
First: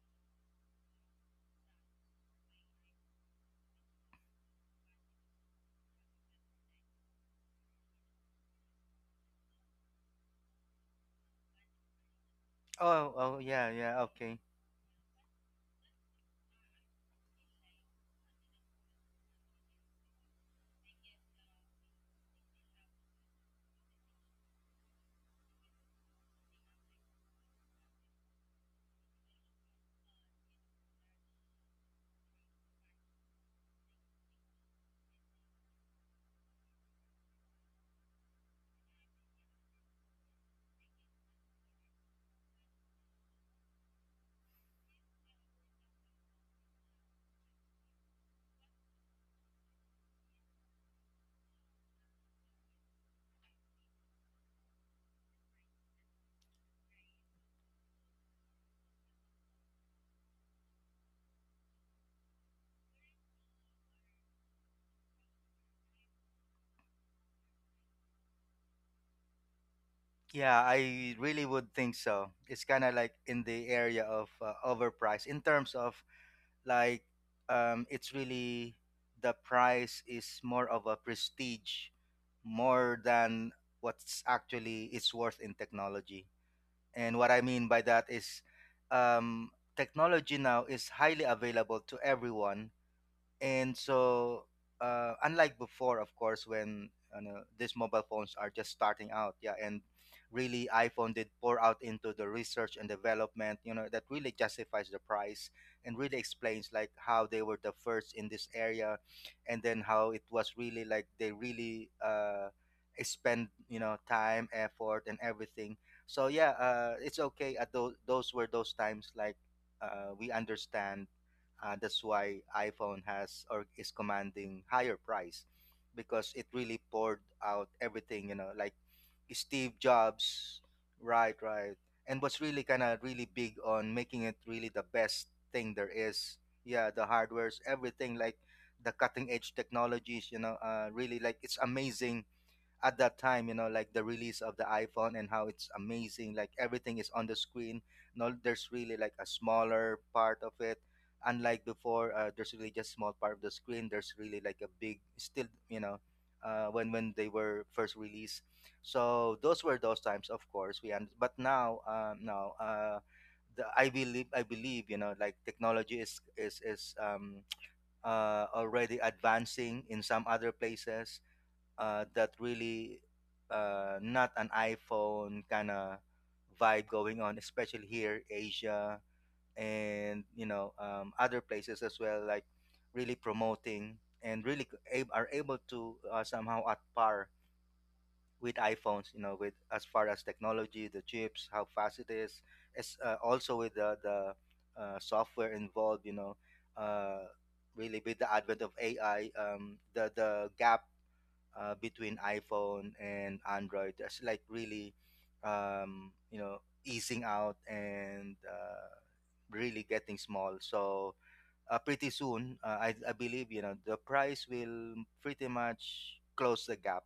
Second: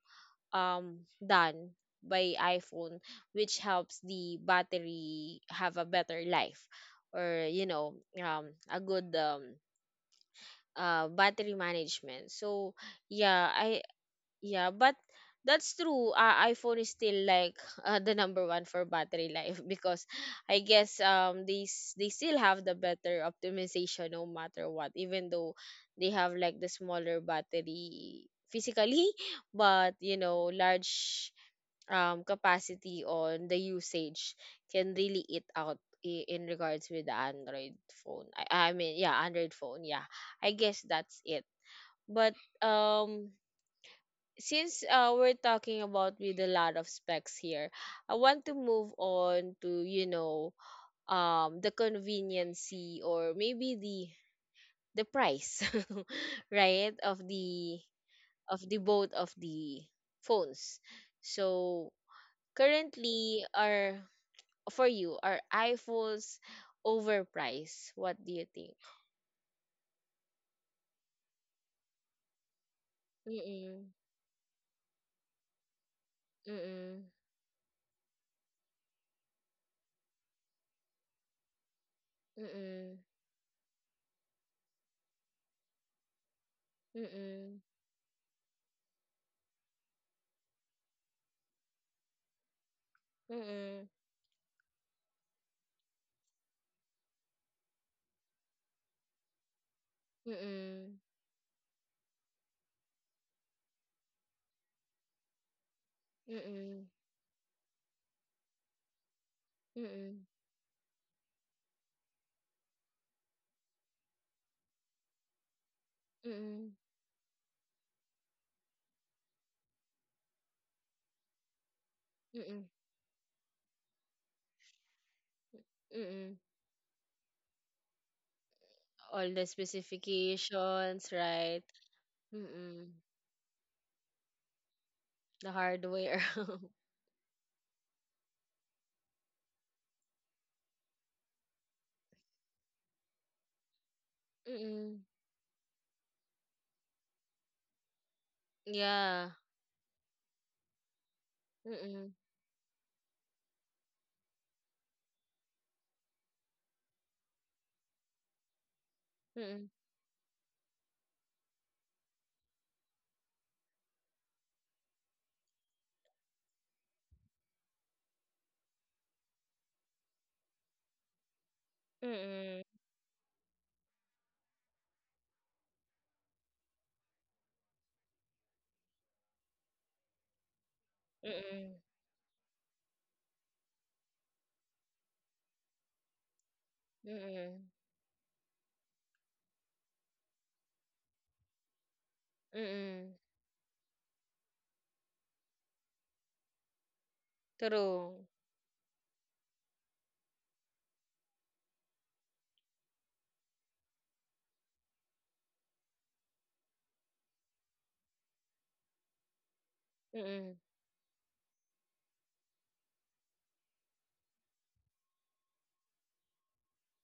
A: done by iPhone, which helps the battery have a better life, or you know, a good battery management. So
B: Oh. Oh.
A: yeah,
B: Yeah.
A: I
B: Yeah. Okay.
A: yeah, but that's true. iPhone is still like [LAUGHS] the number one for battery life [LAUGHS] because I guess they still have the better optimization no matter what, even though they have like the smaller battery physically, [LAUGHS] but you know, large capacity on the usage can really eat out in regards with the Android phone. I mean, yeah, Android phone. Yeah, I guess that's it. But um, since we're talking about with a lot of specs here, I want to move on to, you know, the conveniency, or maybe the price, [LAUGHS] right? Of the both of the phones. So currently, our for you, are iPhones overpriced? What do you think?
B: Yeah, I really would think so. It's kind of like in the
A: Mm-mm.
B: area of overpriced, in terms of
A: Mm-mm.
B: like it's really the prize is more of a prestige
A: Mm-mm.
B: more than what's actually it's worth in technology. And what I
A: Mm-mm.
B: mean by that is, um, technology now is highly available to everyone, and
A: Mm-mm.
B: so unlike before, of course, when you know, these mobile phones are just starting out, yeah, and really
A: Mm-mm.
B: iPhone did pour out into the research and development, you know, that really justifies the price, and really explains
A: Mm-mm.
B: like how they were the first in this area, and then how it
A: Mm-mm.
B: was really like they really spend, you know, time, effort, and everything. So yeah,
A: Mm-mm.
B: it's okay at those were those times, like we understand that's why
A: Mm-mm.
B: iPhone has or is commanding higher price, because
A: Mm-mm.
B: it really poured out everything, you know, like
A: All the
B: Steve Jobs,
A: specifications,
B: right,
A: right?
B: right. And was really kind
A: Mm-mm.
B: of really big on making it really the best
A: The
B: thing there
A: hardware.
B: is.
A: [LAUGHS]
B: Yeah, the hardware's everything, like the cutting edge technologies, you know, really like it's amazing at that time, you know, like the release of the
A: Mm-mm.
B: iPhone and how it's amazing, like everything is on the screen. No, there's really like a
A: Yeah.
B: smaller part of it, unlike before,
A: Mm-mm.
B: there's really just small part of the screen, there's really like a big still, you know, when they were first released. So those
A: Mm-mm.
B: were those times, of course, we, and but now now the I believe you know, like technology is [TSK] already advancing in some other places that
A: Mm-mm.
B: really not an iPhone kind of vibe going on, especially here, Asia, and you know other
A: Mm-mm.
B: places as well, like really promoting and really are able to somehow at par
A: Mm-mm.
B: with iPhones. You know, with as far as technology, the chips, how fast it is, as,
A: Mm-mm.
B: also with the software involved. You know. Uh, Really with
A: True.
B: the advent of AI, the gap between iPhone and Android. That's like really, you know, easing out, and really getting small.
A: Mm-mm.
B: So pretty soon, I believe you know the price will pretty much close the gap,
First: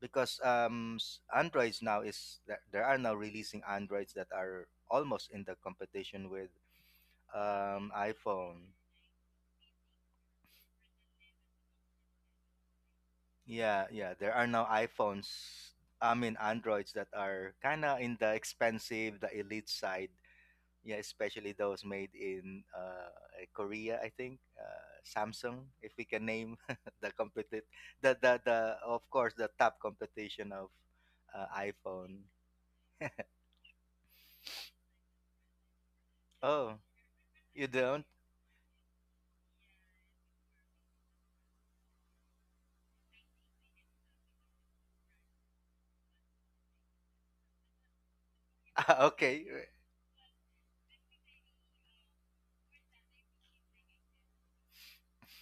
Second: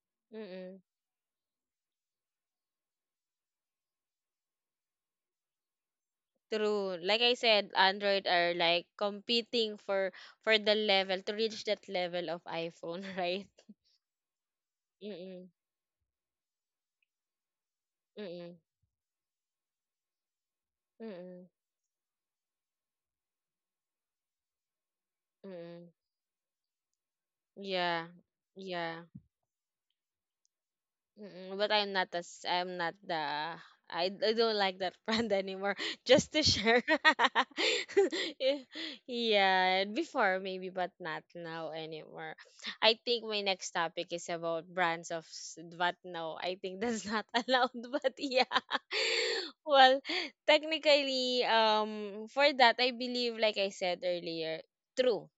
B: because
A: Mm-mm.
B: Androids now is that there are now releasing Androids that are almost in the competition with
A: True. Like I said, Android are
B: iPhone.
A: like competing for the level to reach that level of iPhone, [LAUGHS] right?
B: Yeah, yeah. There are now iPhones,
A: Mm-mm.
B: I mean Androids, that are kind of in the
A: Mm-mm.
B: expensive, the elite side. Yeah,
A: Mm-mm.
B: especially those made in Korea, I think. Samsung,
A: Mm-mm.
B: if we can name [LAUGHS] the competitive,
A: Yeah.
B: the, of
A: Yeah.
B: course the top competition of
A: Mm-mm, but I'm not
B: iPhone.
A: as I'm not the I don't like that brand anymore. [LAUGHS] Just to
B: Oh,
A: share.
B: you don't? [LAUGHS]
A: [LAUGHS] Y- yeah, before maybe but not now anymore. I think my next topic is about brands, but no, I think that's not [LAUGHS] allowed but yeah.
B: Ah, okay.
A: [LAUGHS] Well, technically for that I believe like I said earlier, true,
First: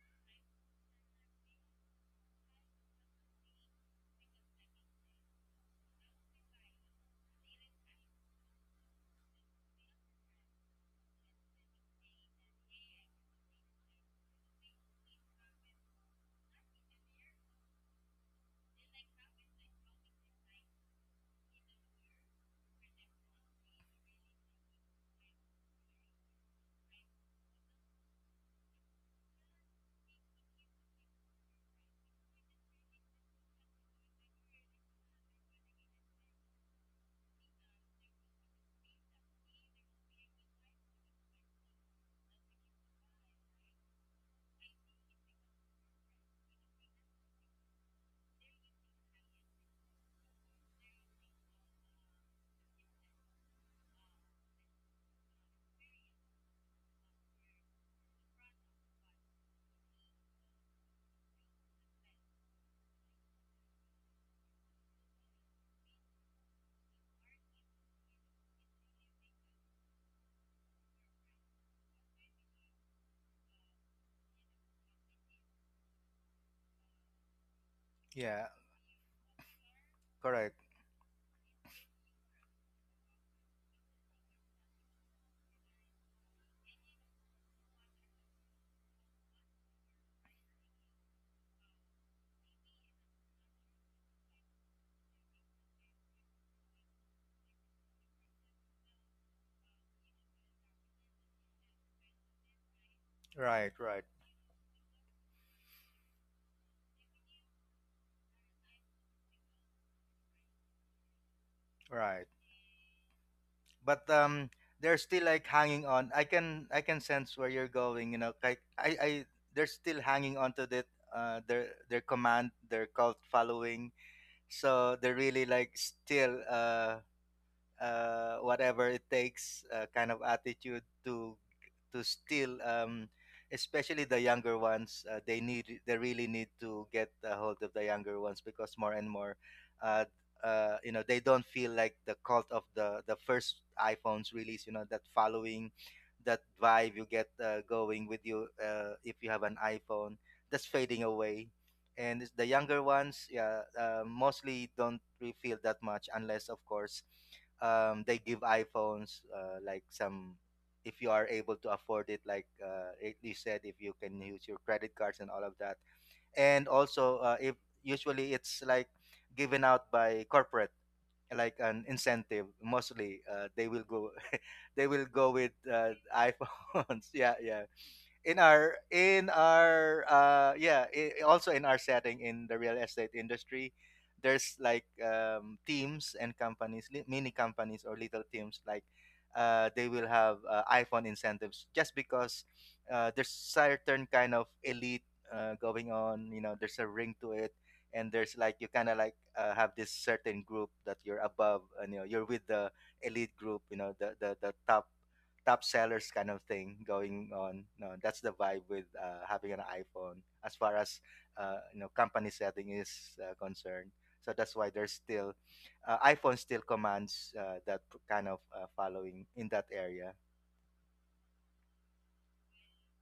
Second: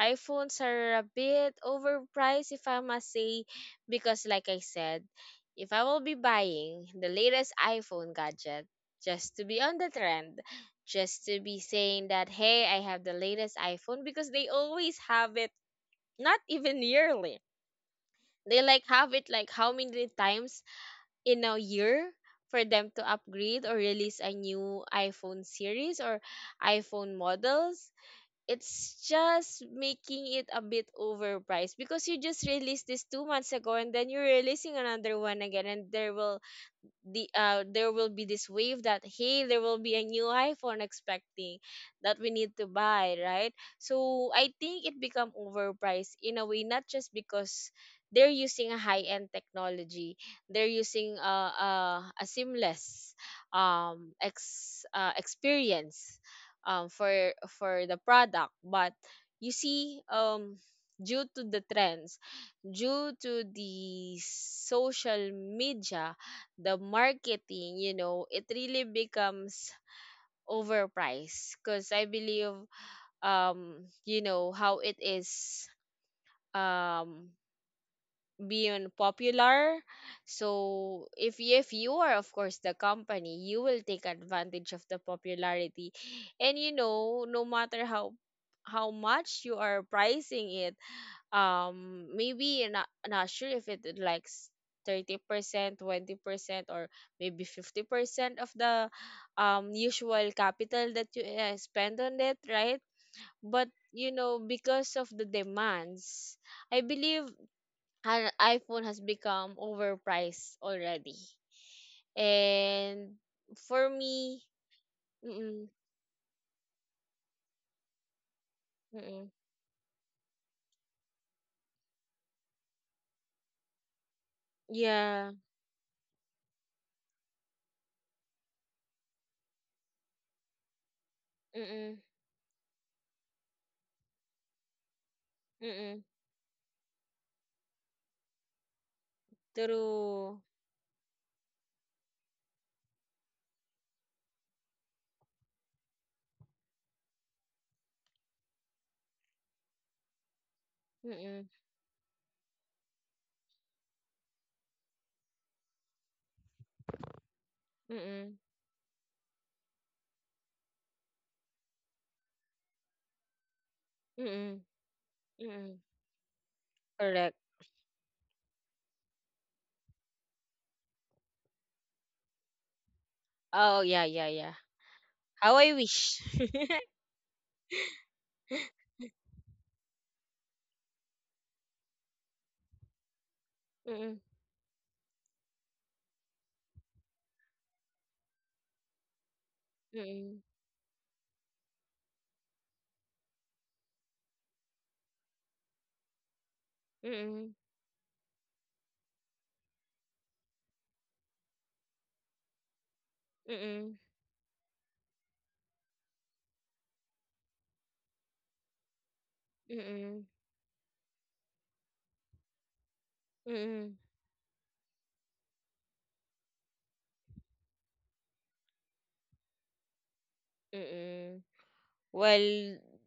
A: iPhones are a bit overpriced, if I must say, because, like I said, if I will be buying the latest iPhone gadget just to be on the trend, just to be saying that, hey, I have the latest iPhone, because they always have it, not even yearly. They like have it like how many times in a year for them to upgrade or release a new iPhone series or iPhone models. It's just making it a bit overpriced because you just released this 2 months ago and then you're releasing another one again. And there will there will be this wave that hey, there will be a new iphone expecting that we need to buy, right? So I think it become overpriced in a way, not just because they're using a high-end technology. They're using a seamless ex experience for the product. But you see, due to the trends, due to the social media, the marketing, you know, it really becomes overpriced because I believe you know how it is, um
B: Yeah,
A: being popular. So
B: correct.
A: if you are of course the company, you will take advantage of the popularity. And you know, no matter how much you are pricing it, maybe not sure if it it like 30% 20% or maybe 50% of the usual capital that you spend on it, right? But
B: Right, right,
A: you know, because of the demands, I believe an iphone has become overpriced already.
B: right.
A: And for
B: But
A: me,
B: they're still like
A: mm-mm,
B: hanging on. I can sense where you're going, you know, like I
A: mm-mm,
B: they're still hanging on to that their command, their cult following, so they're
A: yeah,
B: really like still whatever it takes kind of attitude to
A: mm-mm,
B: still especially the younger ones they
A: mm-mm,
B: really need to get a hold of the younger ones, because more and more uh,
A: true,
B: you know, they don't feel like the cult of the first iPhones release, you know, that following, that vibe you get going with you if you have an iPhone, that's fading
A: mm-mm,
B: away. The younger ones, yeah, mostly don't really feel that much, unless of course they
A: mm-mm,
B: give iPhones like some, if you are able to afford it, like you said, if you can use
A: mm-mm,
B: your credit cards and all of
A: mm-mm.
B: that. And also
A: Correct.
B: if usually it's like given out by corporate, like an incentive, mostly they
A: Oh,
B: will
A: yeah,
B: go
A: yeah,
B: [LAUGHS]
A: yeah.
B: they will go with
A: How I wish. [LAUGHS]
B: iPhones. [LAUGHS] Yeah, yeah. In our yeah, I also, in our setting, in the real estate industry,
A: Mm-mm,
B: there's like teams and companies, mini companies or little teams, like they will
A: mm-mm,
B: have iPhone incentives, just because there's certain kind of elite going on, you know, there's a ring to
A: mm-mm,
B: it. And there's like you kind of like have this certain group that you're above, and you know, you're with the elite group, you
A: mm-mm,
B: know, the the top top sellers kind of thing going on. No, that's the vibe with having an
A: mm-mm,
B: iPhone, as far as you know, company setting is
A: mm-mm,
B: concerned. So that's why there's still iPhone still commands that kind of following in that area.
A: mm-mm. Well,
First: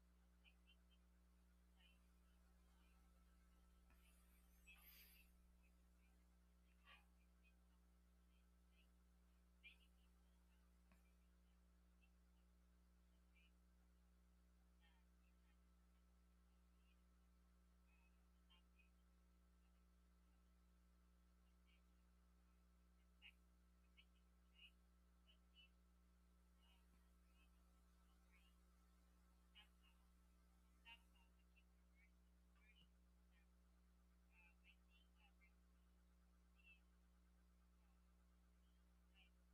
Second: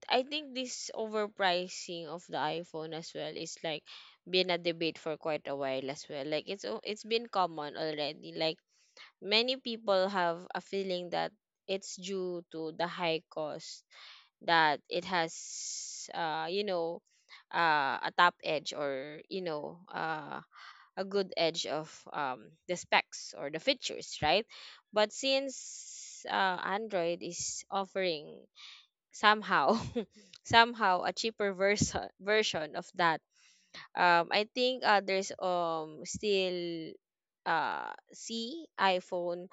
A: I think this overpricing of the iPhone as well is like been a debate for quite a while as well. Like it's been common already. Like many people have a feeling that it's due to the high cost that it has you know a top edge, or you know, a good edge of the specs or the features, right? But since Android is offering somehow [LAUGHS] somehow a cheaper version of that, I think others still see iPhone,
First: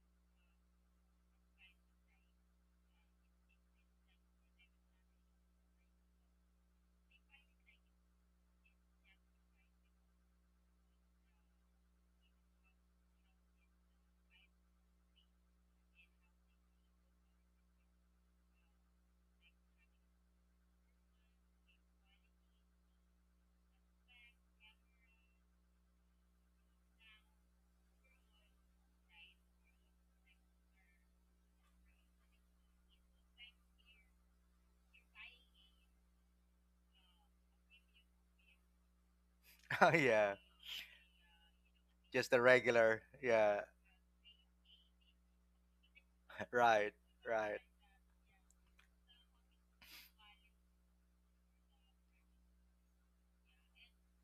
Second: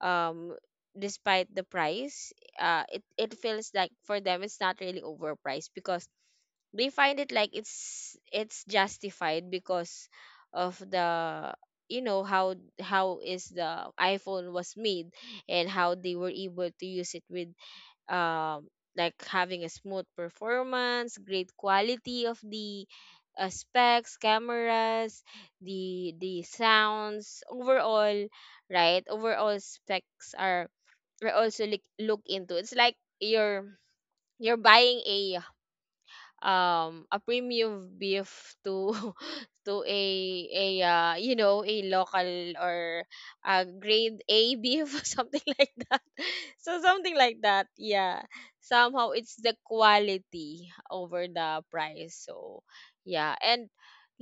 A: um despite the price, it feels like for them it's not really overpriced because they find it like it's justified because of the, you know, how is the iPhone was made, and how they were able to use it with um, like having a smooth performance, great quality of the specs, cameras, the sounds overall, right? Overall specs are also look into. It's like you're buying a premium beef to [LAUGHS]
B: [LAUGHS]
A: to
B: Oh yeah,
A: a you know a
B: just the
A: local,
B: regular.
A: or
B: Yeah,
A: a grade A beef [LAUGHS] or something like that.
B: [LAUGHS]
A: So
B: right,
A: something like
B: right.
A: that, yeah. Somehow it's the quality over the price. So yeah. And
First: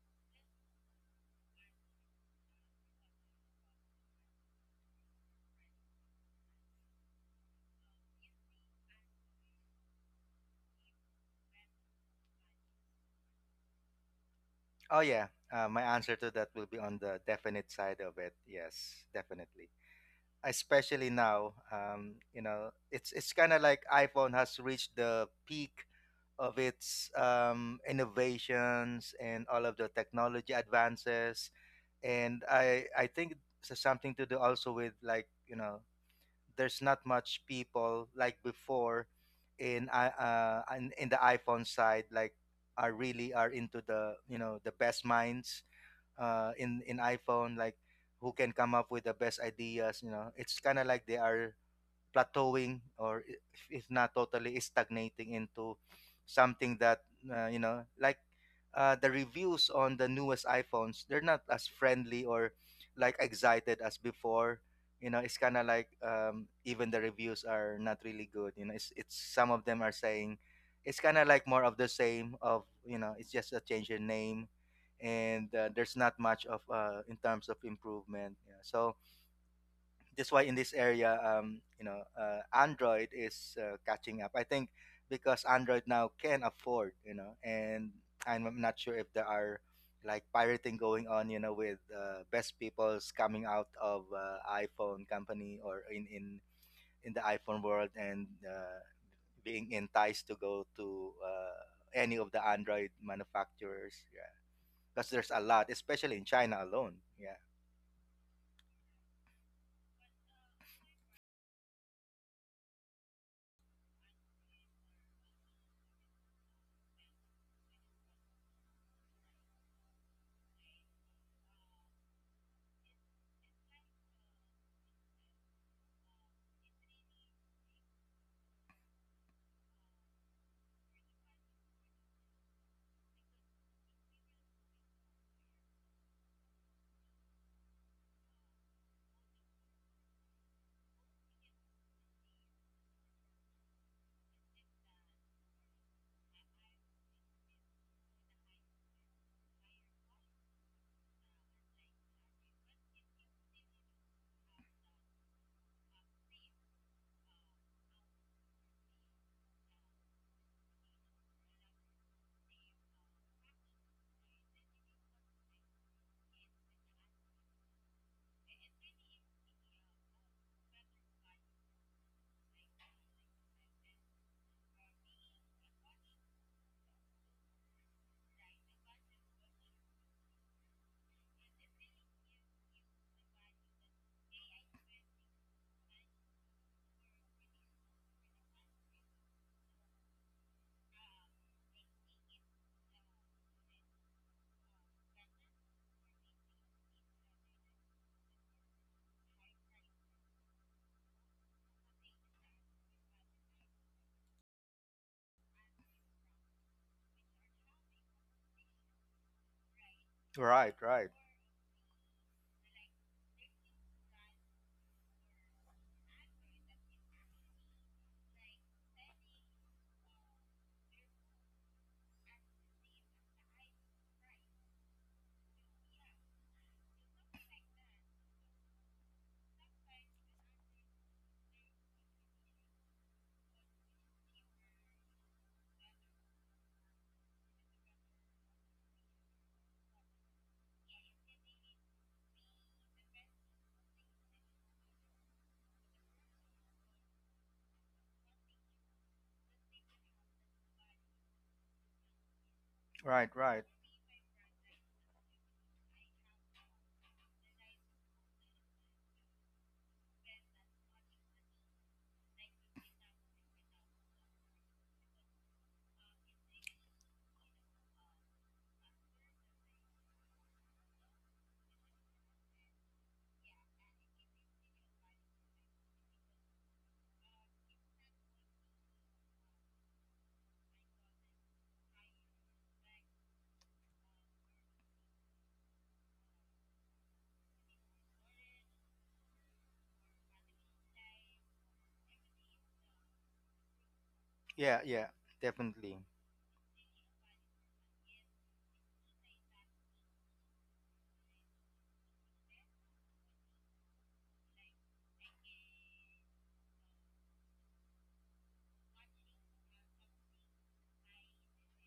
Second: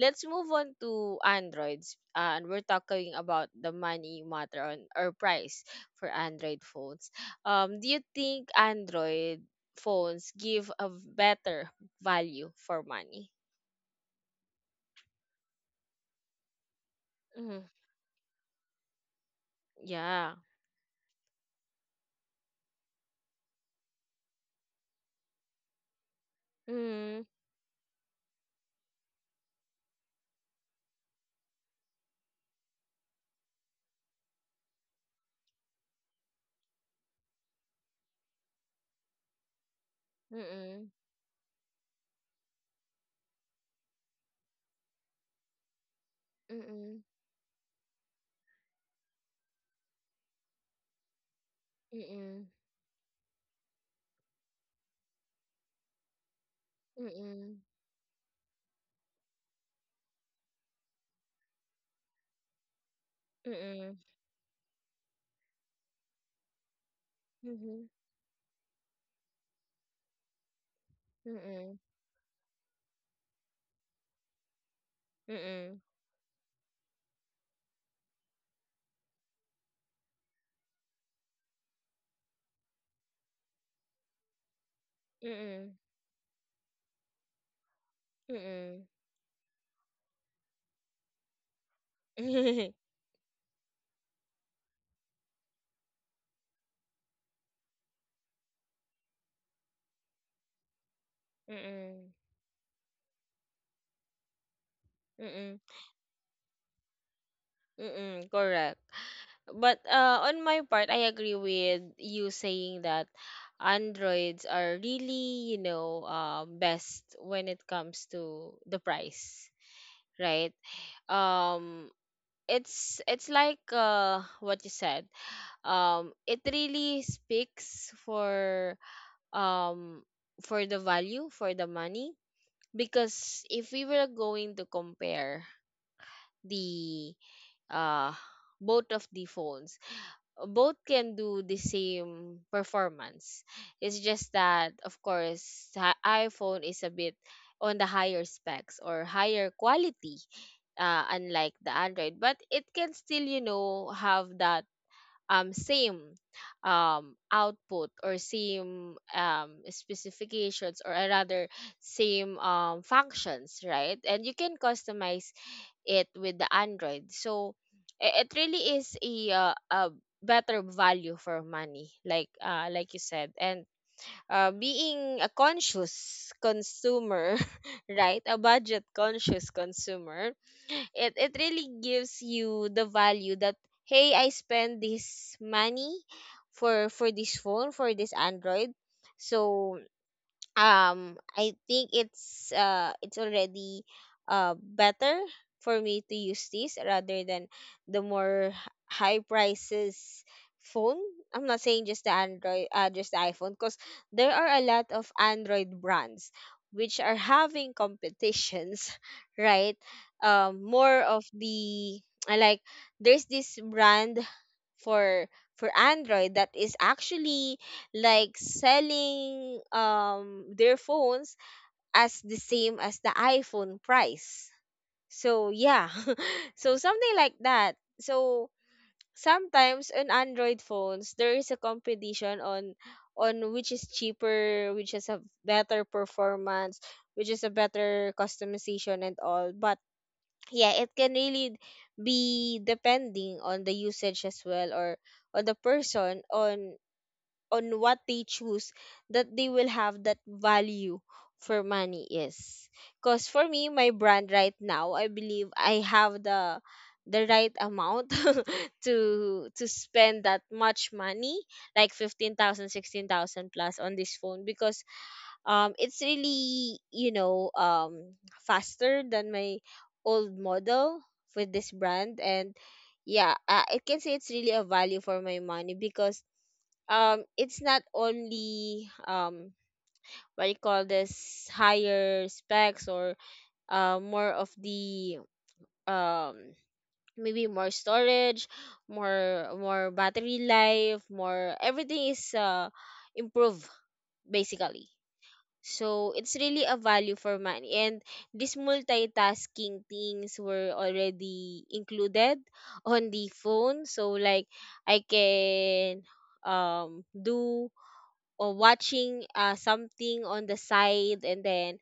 A: let's move on to androids and we're talking about the money matter on or price for android phones. Do you think android phones give a better value for money?
B: Oh yeah, my answer to that will be on the
A: Mm,
B: definite side of it. Yes, definitely.
A: yeah,
B: Especially now, you know, it's kind of like iPhone has reached the peak of its
A: mm,
B: innovations and all of the technology advances. And I think, it's something to do also with, like, you know, there's not much people like before in
A: mm-mm,
B: in the iPhone side, like are really are into the, you know, the best minds in
A: mm-mm,
B: iPhone, like who can come up with the best ideas. You know, it's kind of like they are plateauing, or if not totally stagnating into something that
A: mm-mm,
B: you know, like the reviews on the newest iPhones, they're not as friendly or like
A: mm-mm,
B: excited
A: mm-mm,
B: as before. You know, it's kind of like even the reviews are
A: Mm-hmm,
B: not really good. You know, it's some of them are saying it's kind of like more of
A: mm-mm,
B: the same of, you know, it's just a change in name, and
A: mm-mm,
B: there's not much of in terms of improvement, yeah. So that's why in this area, you know Android is catching up, I think, because
A: Mm,
B: Android now can afford, you know. And I'm not
A: mm,
B: sure if there are like pirating going on, you know, with best
A: mm.
B: peoples coming out of iPhone company, or in in the iPhone world, and being enticed to go to
A: Mm,
B: any of the Android manufacturers, yeah, because there's a
A: mm,
B: lot, especially in China alone. Yeah,
A: mm, [LAUGHS] correct. But on my part, I agree with you saying that Androids are really, you know, best when it comes to the price, right? Um, it's like what you said. It really speaks um for the value for the money because if we were going to compare the uh both of the phones, both can do the same performance. It's just that of course iphone is a bit on the higher specs or higher quality, unlike the android, but it can still you know have that same output or same specifications or rather same functions, right? And you can customize it with the Android. So it really is a better value for money, like you said. And being a conscious consumer, [LAUGHS] right? A budget conscious consumer, it really gives you the value that hey, I spend this money for this phone for this android. So I think it's already better for me to use this rather than the more high prices phone. I'm not saying just the android, just the iphone, because there are a lot of android brands which are having competitions, [LAUGHS] right?
B: right,
A: More
B: right,
A: of the, I like, there's this brand for for android that is actually like selling their phones as the same as the iPhone price. So yeah. [LAUGHS] So something like that. So sometimes on Android phones there is a competition on which is cheaper, which has a better performance, which is a better customization and all. But yeah, it can really be depending on the usage as well, or on the person on what they choose, that they will have that value for money is.
B: right,
A: Because for
B: right.
A: me, my brand right now, I believe I have the right amount [LAUGHS] to spend that much money, like 15000 16000 plus on this phone, because it's really you know faster than my old model with this brand. And yeah, I can say it's really a value for my money because it's not only what you call this, higher specs, or more of the um maybe more storage, more battery life, more everything is improved,
B: Yeah,
A: basically.
B: yeah, definitely.
A: So it's really a value for money. And these multitasking things were already included on the phone, so like I can do or watching something on the side and then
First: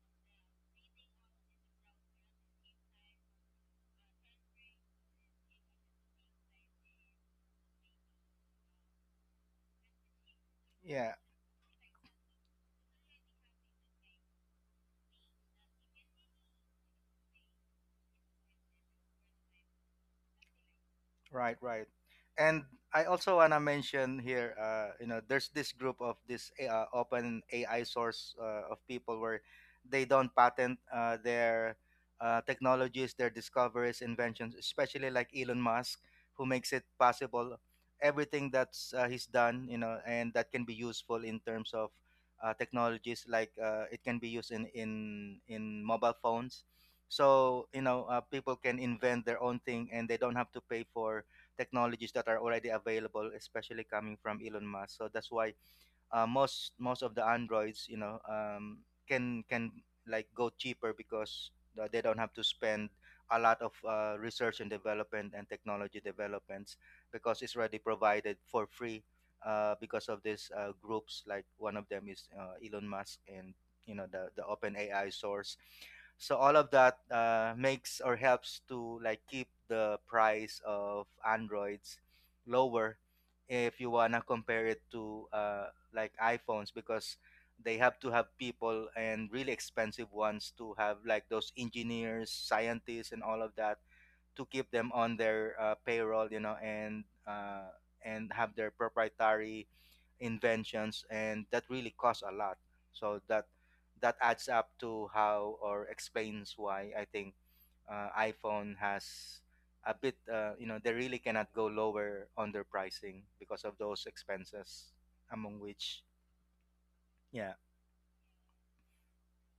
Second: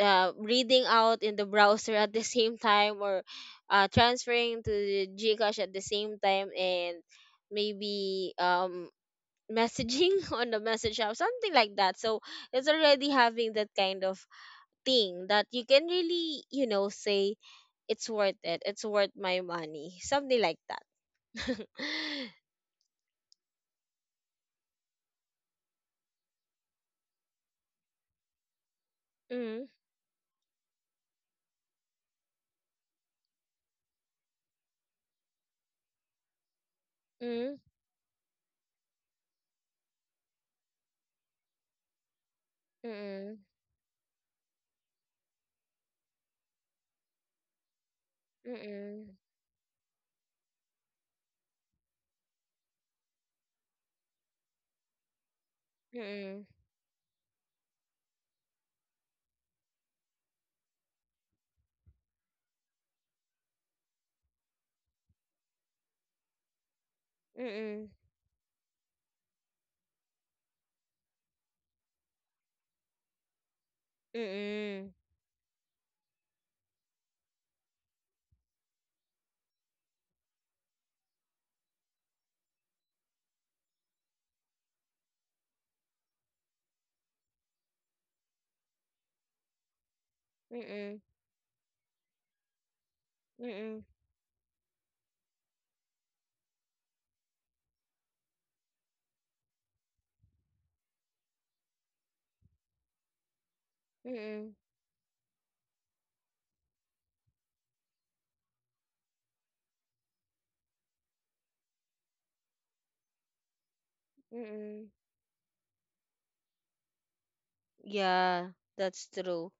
A: reading out in the browser at the [LAUGHS] same time, or transferring to the Gcash at the same time, and maybe messaging [LAUGHS] on the message app,
B: Yeah.
A: something like that. So it's already having that kind of thing that you can really, you know, say it's worth it. It's worth my money. Something like
B: Right,
A: that. [LAUGHS]
B: right. And I also want to mention here, you know, there's this group of this open AI source of people where
A: Mm,
B: they don't patent their technologies, their discoveries, inventions, especially like Elon Musk, who makes it
A: mm,
B: possible everything that's he's done, you know, and that can be useful in terms of
A: mm,
B: technologies.
A: mm,
B: Like it can be used in in mobile phones, so you know, people can
A: mm,
B: invent their own thing, and they don't have to pay for technologies that are already available, especially coming from Elon Musk. So that's why
A: mm,
B: most of the androids can like go cheaper because they don't have to spend a lot of research and development and technology developments
A: mm,
B: because it's already
A: mm.
B: provided for free because of these groups. Like one of them is Elon Musk and you know the open
A: Mm-mm.
B: AI source. So all of that makes or helps to like keep the price of androids lower if you wanna compare it to like iPhones, because they have to have people, and really expensive ones, to have
A: Mm-mm.
B: like those engineers, scientists, and all of that
A: Mm-mm.
B: to keep them on their payroll, you know, and and have their proprietary inventions, and that really costs a lot. So that adds
A: Mm-mm.
B: up to how or explains why I think iPhone has a bit, you know, they really cannot go lower on their pricing because of those
A: Mm-mm.
B: expenses, among which yeah.
A: Yeah, that's true.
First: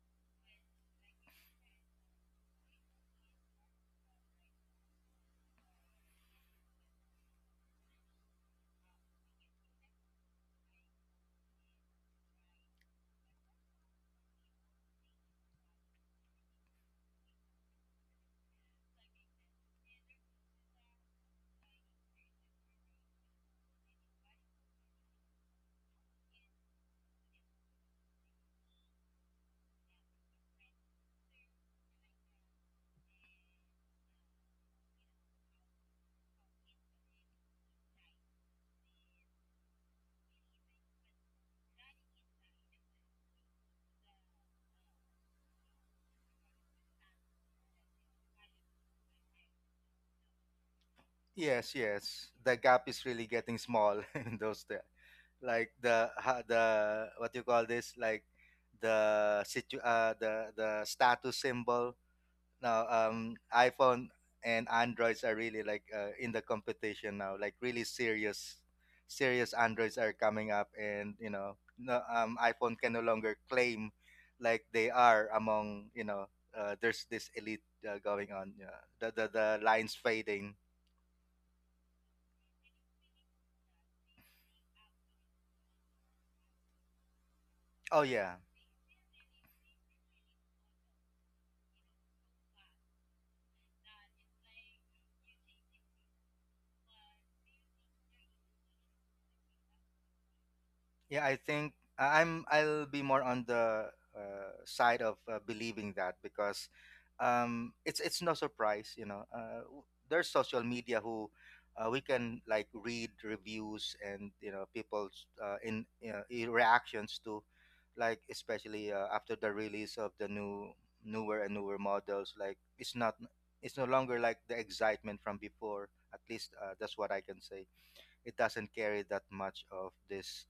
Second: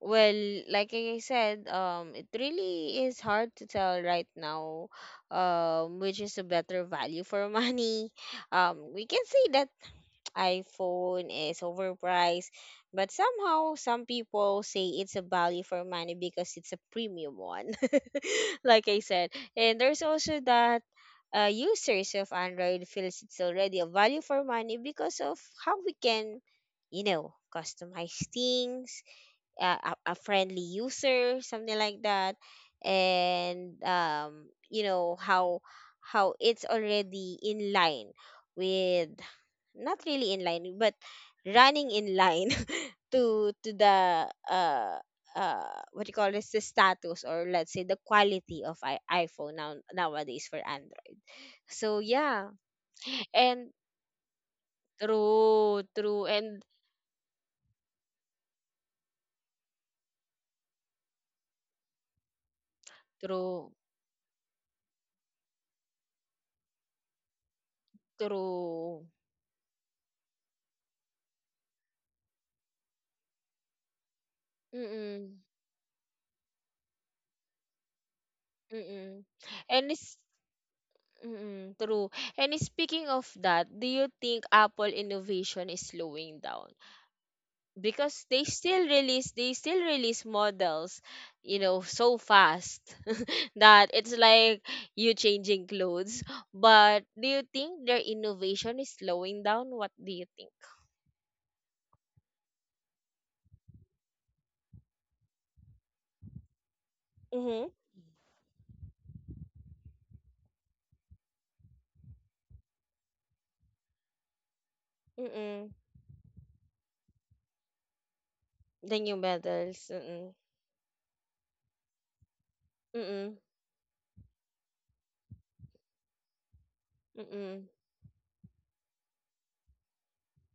A: Well, like I said, it really is hard to tell right now, which is a better value for money. [LAUGHS] We can say that [TSK] iPhone is overpriced, but somehow some people say it's a value for money because it's a premium one. Like I said. And there's also that, users of Android feels it's already a value for money because of how we can, you know, customize things, a friendly user, something like that. And you know how it's already in line with, not really in line, but running in line [LAUGHS] to the uh what you call this, the status, or let's say the quality of iphone now nowadays for android.
B: Yes,
A: So
B: yes.
A: yeah.
B: The gap is really getting
A: And
B: small [LAUGHS] in those the like
A: true, true. And
B: the what you call this, like the status symbol. Now
A: true,
B: iPhone and Androids are really like in the competition now. Like really serious,
A: true,
B: serious Androids are coming up, and you know no, iPhone can no longer claim like
A: mm,
B: they are
A: mm.
B: among, you know, there's this elite going on. Yeah.
A: Mm-mm.
B: The
A: And
B: lines
A: it's,
B: fading.
A: mm-mm, true. And speaking of that, do you think Apple innovation is slowing down?
B: Oh
A: Because
B: yeah.
A: they still release models, you know, so fast [LAUGHS] that it's like you changing clothes. But do you think their innovation is slowing down? What do you think?
B: Yeah, I think I'm I'll be more on the side of believing that, because
A: Mm-hmm.
B: it's no surprise, you know. There's social media who we can like read reviews, and you know people's
A: Mm-mm.
B: in you know, I- reactions to like, especially
A: The new
B: after the
A: medals.
B: release of the
A: Mm-mm.
B: new, newer and newer models. Like it's not,
A: Mm-mm.
B: it's no longer like the excitement from before, at least that's what I can say. It doesn't carry that much of this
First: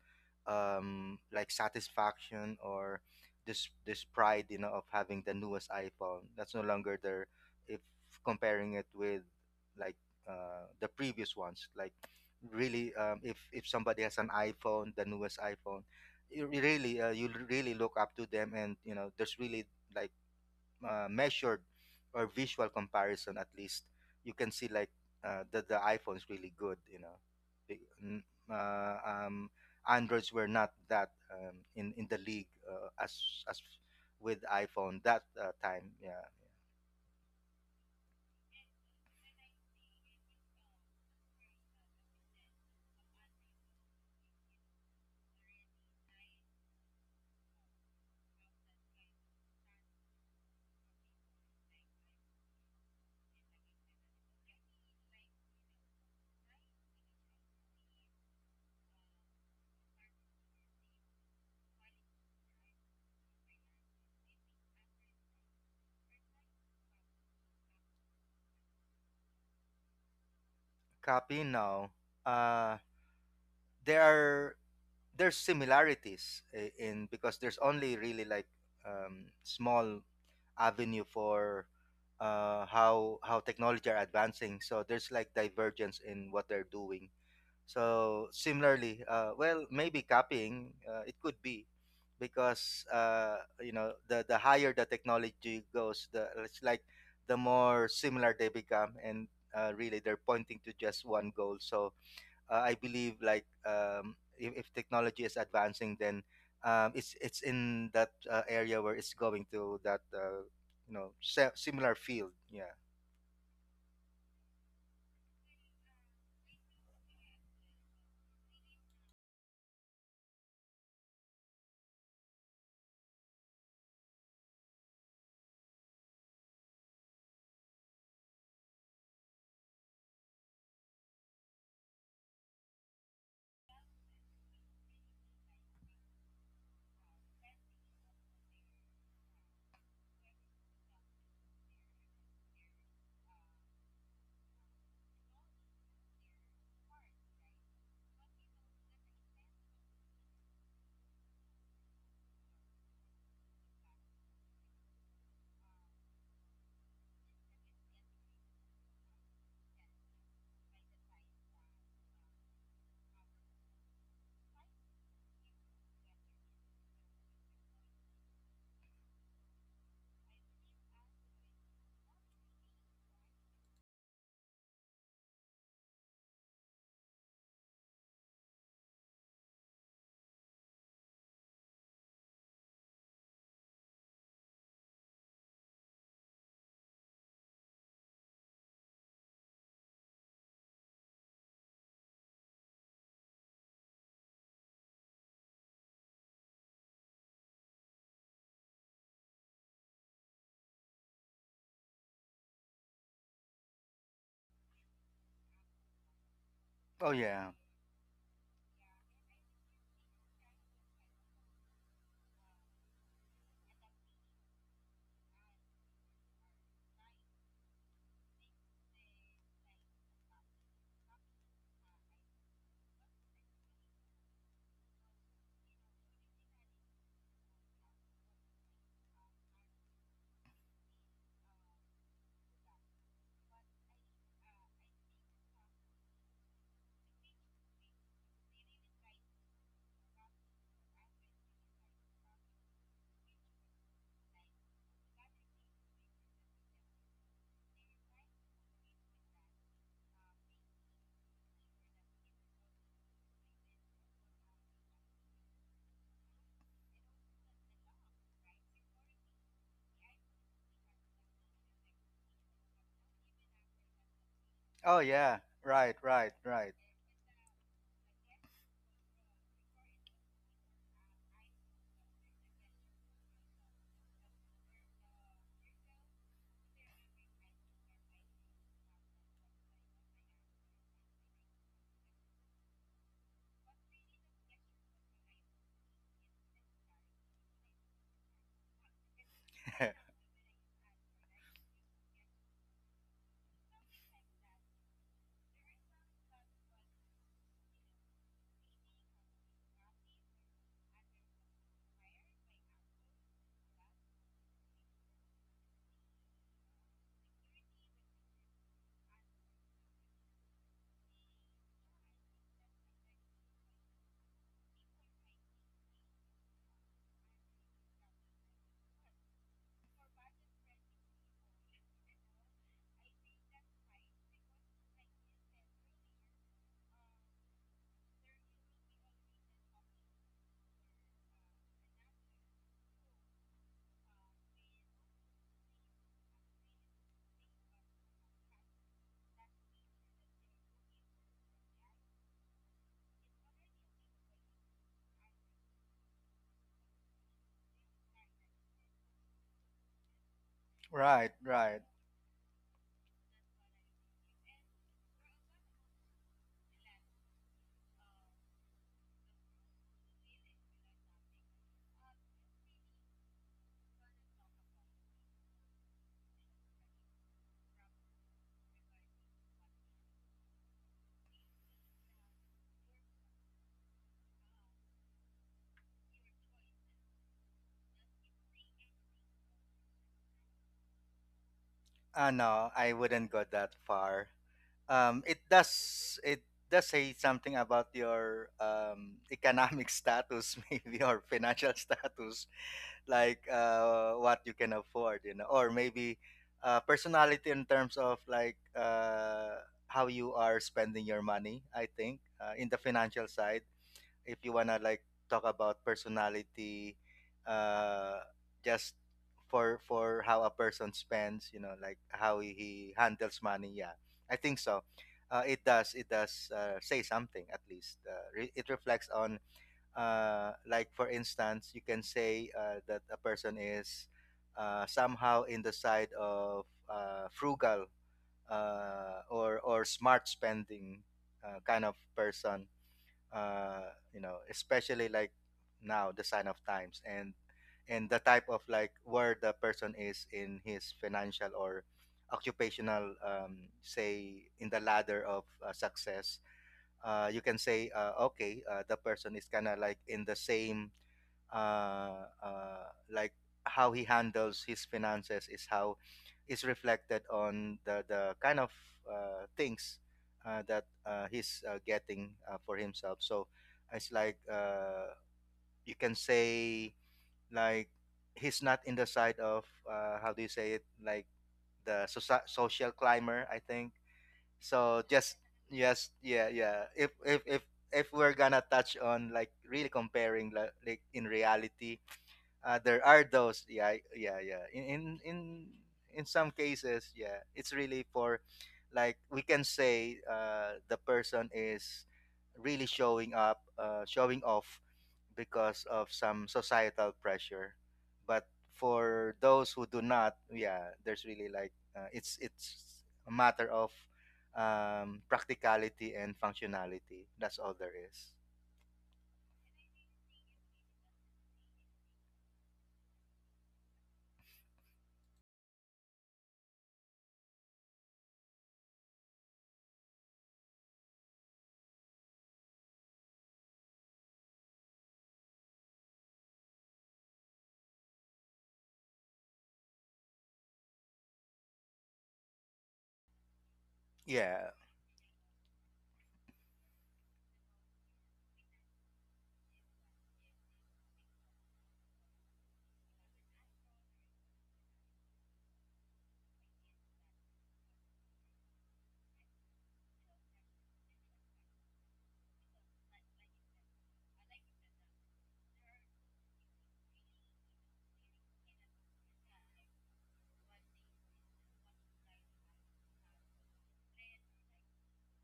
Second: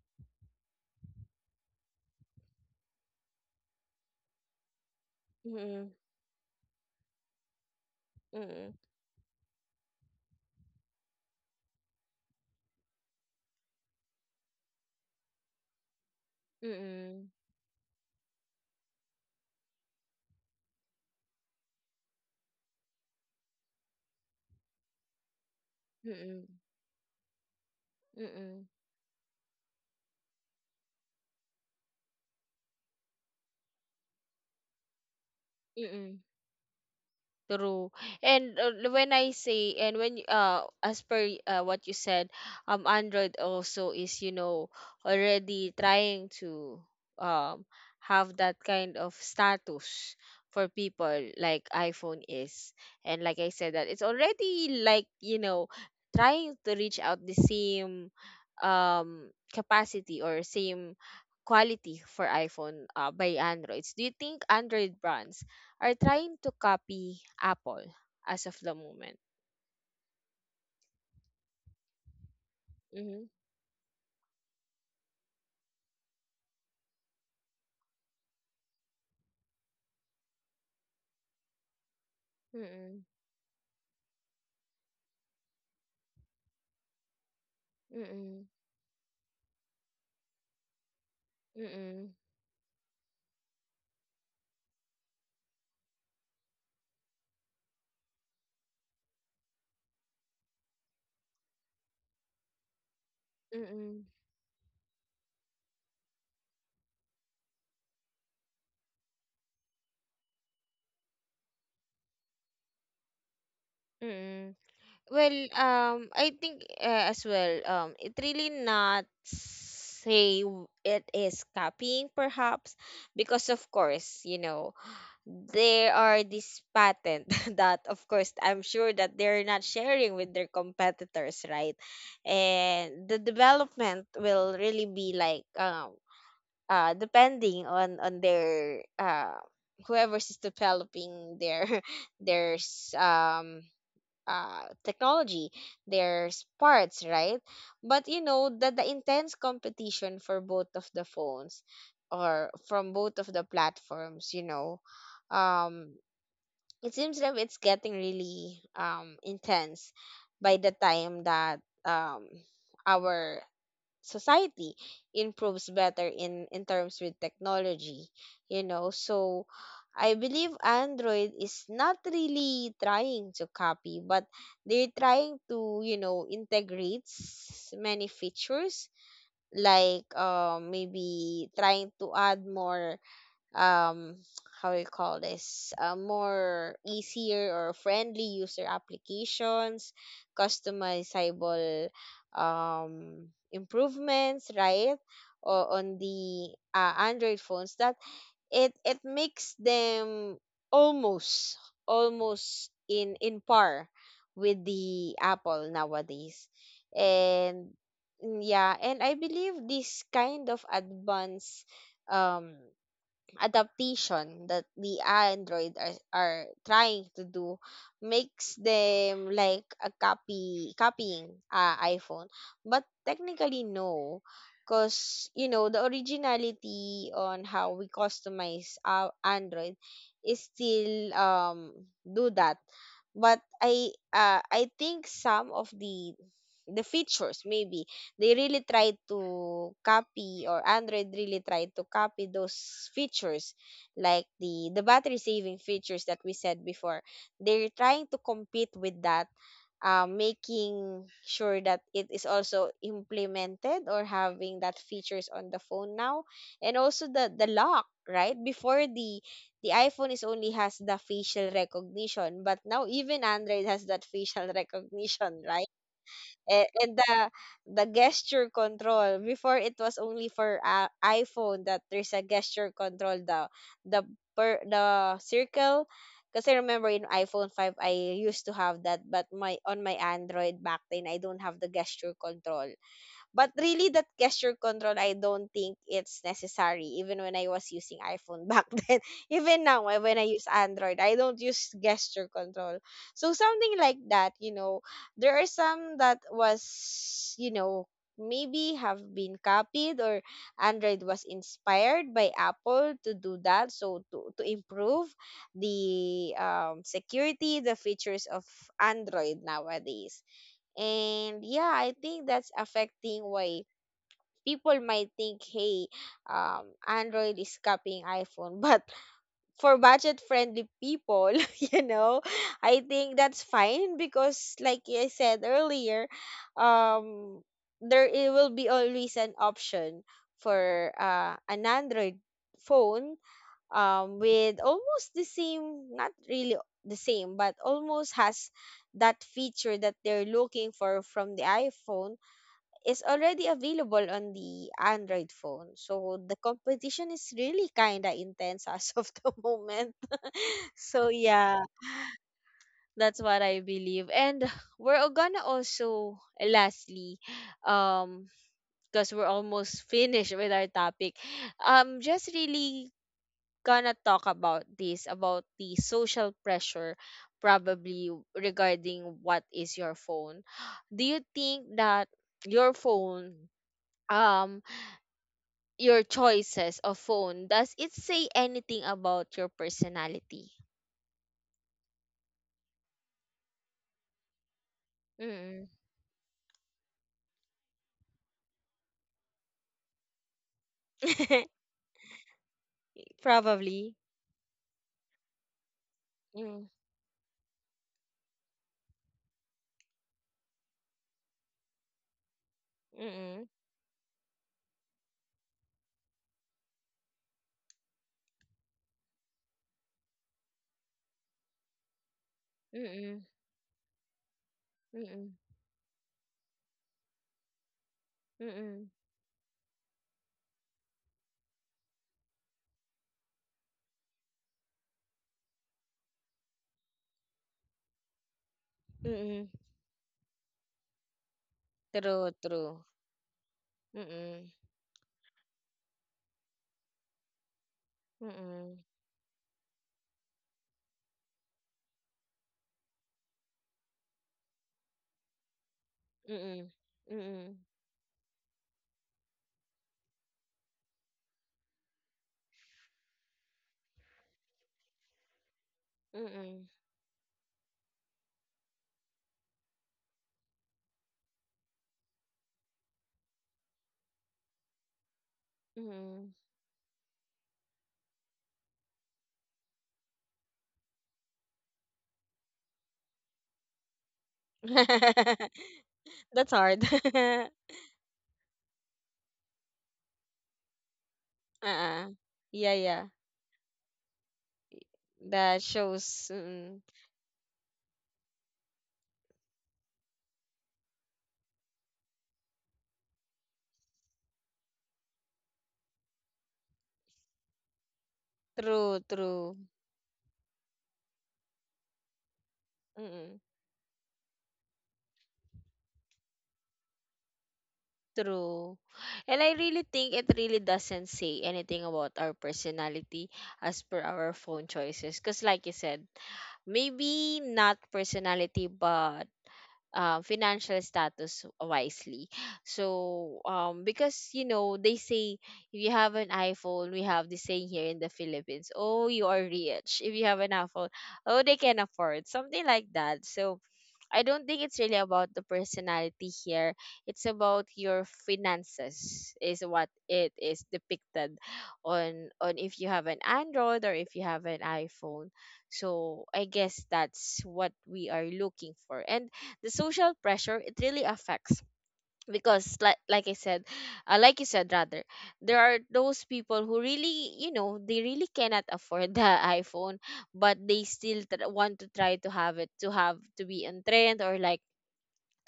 B: like satisfaction or this pride, you know, of having the newest
A: Mm-mm.
B: iPhone. That's no longer there if comparing
A: Mm-mm.
B: it with like the previous ones. Like really um, if somebody has an iPhone, the newest iPhone,
A: Mm-mm. Mm-mm.
B: you really look up to them, and you know there's really like measured or visual comparison. At least you can see like that the iPhone's
A: Mm-mm.
B: really good, you know. Be-
A: Mm-mm.
B: uh, um, Androids were not that in the league as with iPhone that time,
A: Mm-mm.
B: yeah.
A: True. And when I say, and as per what you said, Android also is, you know, already trying to um have that kind of status for people like iPhone is. And like I said that it's already like, you know, trying to reach out the same um, capacity or same quality for iPhone by Androids. Do you think Android brands are trying to copy Apple as of the moment?
B: Copy now uh,
A: Mm-hmm.
B: there are, there's similarities in, because there's only really like small avenue for
A: Mm-mm.
B: how technology are advancing. So there's like divergence in what they're doing. So
A: Mm-mm.
B: similarly, well, maybe copying it could be
A: Mm-mm.
B: because you know the higher the technology goes, the it's like the more similar they become, and really they're pointing to just one goal. So I believe like
A: Mm-mm.
B: if technology is advancing, then it's in that area where it's going to that you know similar field. Yeah.
A: Mm-mm. Well, I think as well, it really not say it is copying perhaps because of course, you know, there are this patent [LAUGHS] that of course I'm sure that they're not sharing with their competitors, right. And the development will really be like depending on their whoever's is developing their [LAUGHS] their technology, their parts, right. But you know that the intense competition for both of the phones or from both of the platforms, you know, um it seems like it's getting really intense by the time that um our society improves better in terms with technology, you know. So I believe Android is not really trying to copy, but they're trying to, you know, integrate many features, like maybe trying to add more um how we call this, more easier or friendly user applications, customizable, um improvements, right? Or on the Android phones, that it makes them almost, almost in par with the Apple nowadays.
B: Oh yeah.
A: And yeah, and I believe this kind of advanced um adaptation that the Android are trying to do makes them like a copying iPhone. But technically no, because you know the originality on how we customize our Android is still do that. But I think some of the features maybe they really tried to copy, or Android really tried to copy those features, like the battery saving features that we said before. They're trying to compete with that, making sure that it is also implemented or having that features on the phone now. And also the lock, right? Before, the iPhone is only has the facial recognition, but now even Android has that facial [LAUGHS]
B: Oh
A: recognition,
B: yeah.
A: right?
B: Right. Right.
A: and,
B: Right.
A: and the gesture control before, it was only for iPhone that there's a gesture control, the per the circle, kasi remember in iPhone five I used to have that, but my on my Android back then I don't have the gesture control. But really, that gesture control, I don't think it's necessary. Even when I was using iPhone back [LAUGHS] then, even now eh,
B: [LAUGHS]
A: when I use Android, I don't use gesture control. So something like that, you know, there are some that was, you know, maybe have been copied, or Android was inspired by Apple to do that. So to improve the security, the features of Android nowadays. And yeah, I think that's affecting why people might think, hey, Android is copying iPhone. [LAUGHS] But for budget friendly people, [LAUGHS] you know, I think that's fine because, like I said earlier, um, there it will be always an option for an Android phone, with almost the same, not really the same, but almost has that feature that they're looking for from the iPhone is already available on the Android phone. So the competition is really kind of intense as of the [LAUGHS] moment. So
B: Right.
A: yeah,
B: Right.
A: that's what I believe. And we're gonna also lastly, um, because we're almost [LAUGHS] finished with our topic, just really gonna talk about this about the social pressure probably regarding what is your phone. [GASPS] [SIGHS] Do you think that your phone, um your choices of phone, does it say anything about your personality?
B: Ah no, I wouldn't go that far. It
A: Mm.
B: does, it does say something about your economic [LAUGHS] status, maybe, or financial
A: [LAUGHS]
B: [LAUGHS] status. Like
A: Probably.
B: what you can afford, you know, or maybe
A: Mm.
B: personality in terms of like how you are spending your money. I think in the financial
A: Mm.
B: side, if you wanna like talk about personality, uh, just for how a person spends, you know, like how he
A: Mm.
B: handles money. Yeah, I think so.
A: Mm.
B: It does. It does say something, at least. It
A: Mm.
B: reflects on like for instance, you can say that a person is somehow in the side of frugal,
A: Mm.
B: or smart spending, kind of
A: True,
B: person.
A: true.
B: You know,
A: Mm.
B: especially like now, the sign of times, and the type of
A: Mm.
B: like where the person is in his financial or occupational say in the ladder of success.
A: Mm.
B: You
A: Mm.
B: can say okay, the person is kind of like in the same like how he handles his finances is how
A: Mm.
B: is
A: Mm.
B: reflected on the kind of things that he's getting for himself. So it's like you can say like he's not in the side of how do you say it, like the social climber, I think.
A: Mm.
B: So just,
A: [LAUGHS]
B: yes, yeah,
A: That's
B: yeah,
A: hard.
B: if if
A: [LAUGHS]
B: if if we're gonna touch on like really comparing like in reality
A: Uh-uh. Yeah, yeah.
B: there are those. Yeah, yeah, yeah. In in
A: That
B: in in
A: shows
B: some
A: mm,
B: cases, yeah, it's really for, like, we can say the person is really showing up, showing off because of some societal pressure. But
A: true,
B: for
A: true.
B: those who do not, yeah, there's really like it's a
A: Mm-mm.
B: matter of practicality and functionality. That's all there is.
A: True. And I really think it really doesn't say anything about our personality as per our phone choices. Because, like you said, maybe not personality, but financial status wisely. So, because you know, they say if you have an iPhone, we have this saying here in the Philippines, oh, you are rich. If you have an iPhone, oh, they can afford something like that. So, I don't think
B: Yeah.
A: it's really about the personality here. It's about your finances is what it is depicted on if you have an Android or if you have an iPhone. So I guess that's what we are looking for. And the social pressure it really affects because like I said, like you said rather, there are those people who really you know they really cannot afford the [LAUGHS] iPhone, but they still want to try to have it, to have to be in trend, or like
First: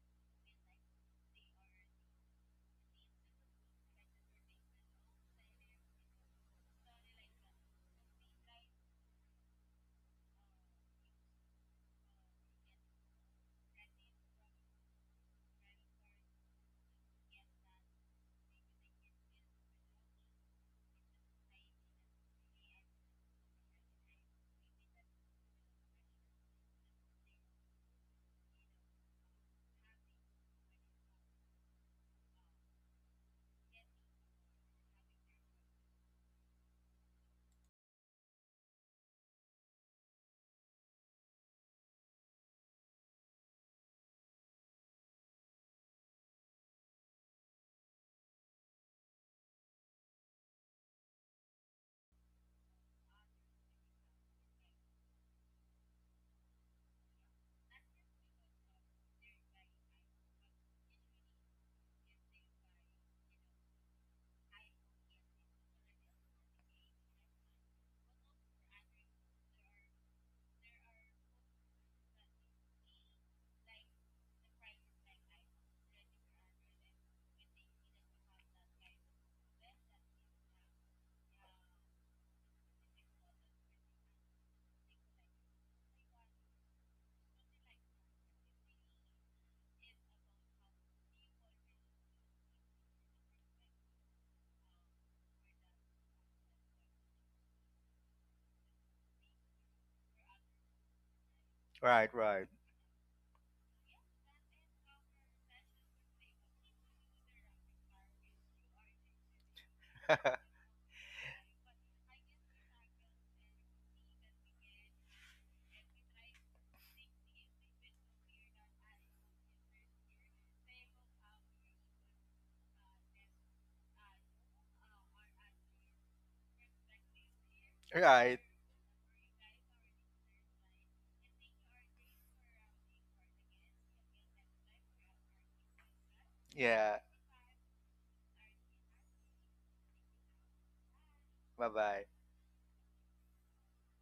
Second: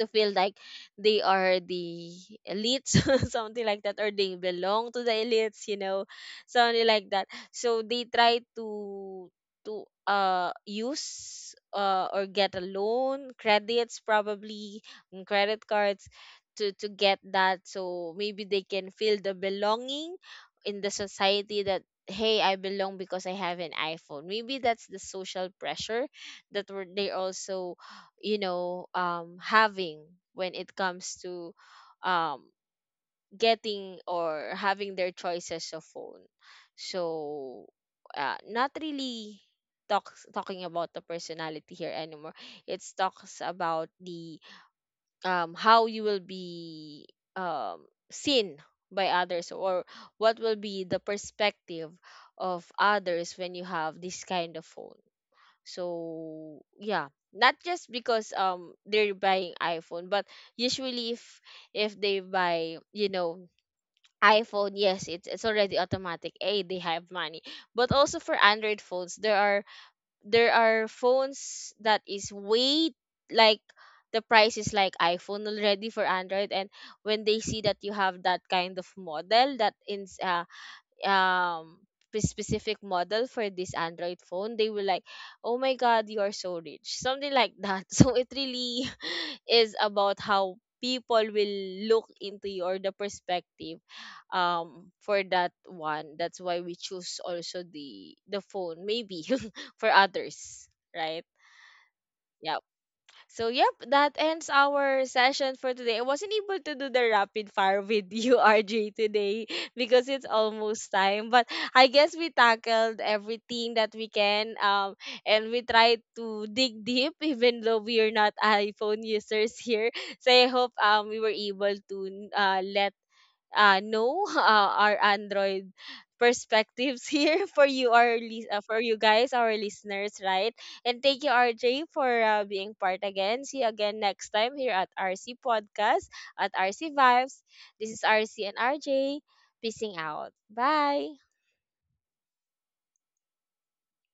A: to feel like they are the elites [LAUGHS] something like that, or they belong to the elites, you know, something like that. So they try to to use or get a loan credits probably, and credit cards to get that, so maybe they can feel the belonging in the society that hey, I belong because I have an iPhone. Maybe that's the social pressure that were they also, you know, having when it comes to um getting or having their choices of phone. So not really talks talking about the personality here anymore. It's talks about the how you will be um seen by others, or what will be the perspective of others when you have this kind of phone. So yeah, not just because they're buying iPhone, but usually if they buy, you know, iPhone, yes, it's already automatic. A, they have money. But also for Android phones, there are phones that is way like the price is like iPhone already for Android, and when they see that you have that kind of model that in um specific model for this Android phone, they will like, oh my god, you are so rich, something like that. [LAUGHS] So it really [LAUGHS] is about how people will look into you or the perspective for that one, that's why we choose also the phone maybe [LAUGHS] for others, right?
B: Right. Right.
A: Yeah. So, yep, that ends our session for today. I wasn't able to do the rapid fire with you, [LAUGHS] RJ, today because it's almost time. But I guess we tackled everything that we can. And we tried to dig deep, [LAUGHS] even though we are not iPhone users here. So, I hope we were able to let no. [LAUGHS] Our Android perspectives [LAUGHS] here for you
B: [LAUGHS]
A: our
B: Right.
A: for you guys our listeners, right? And thank you RJ for being part again. See you again next time here at RC podcast at RC
B: Yeah.
A: vibes. This is RC and RJ, peacing out, bye.
B: Bye bye.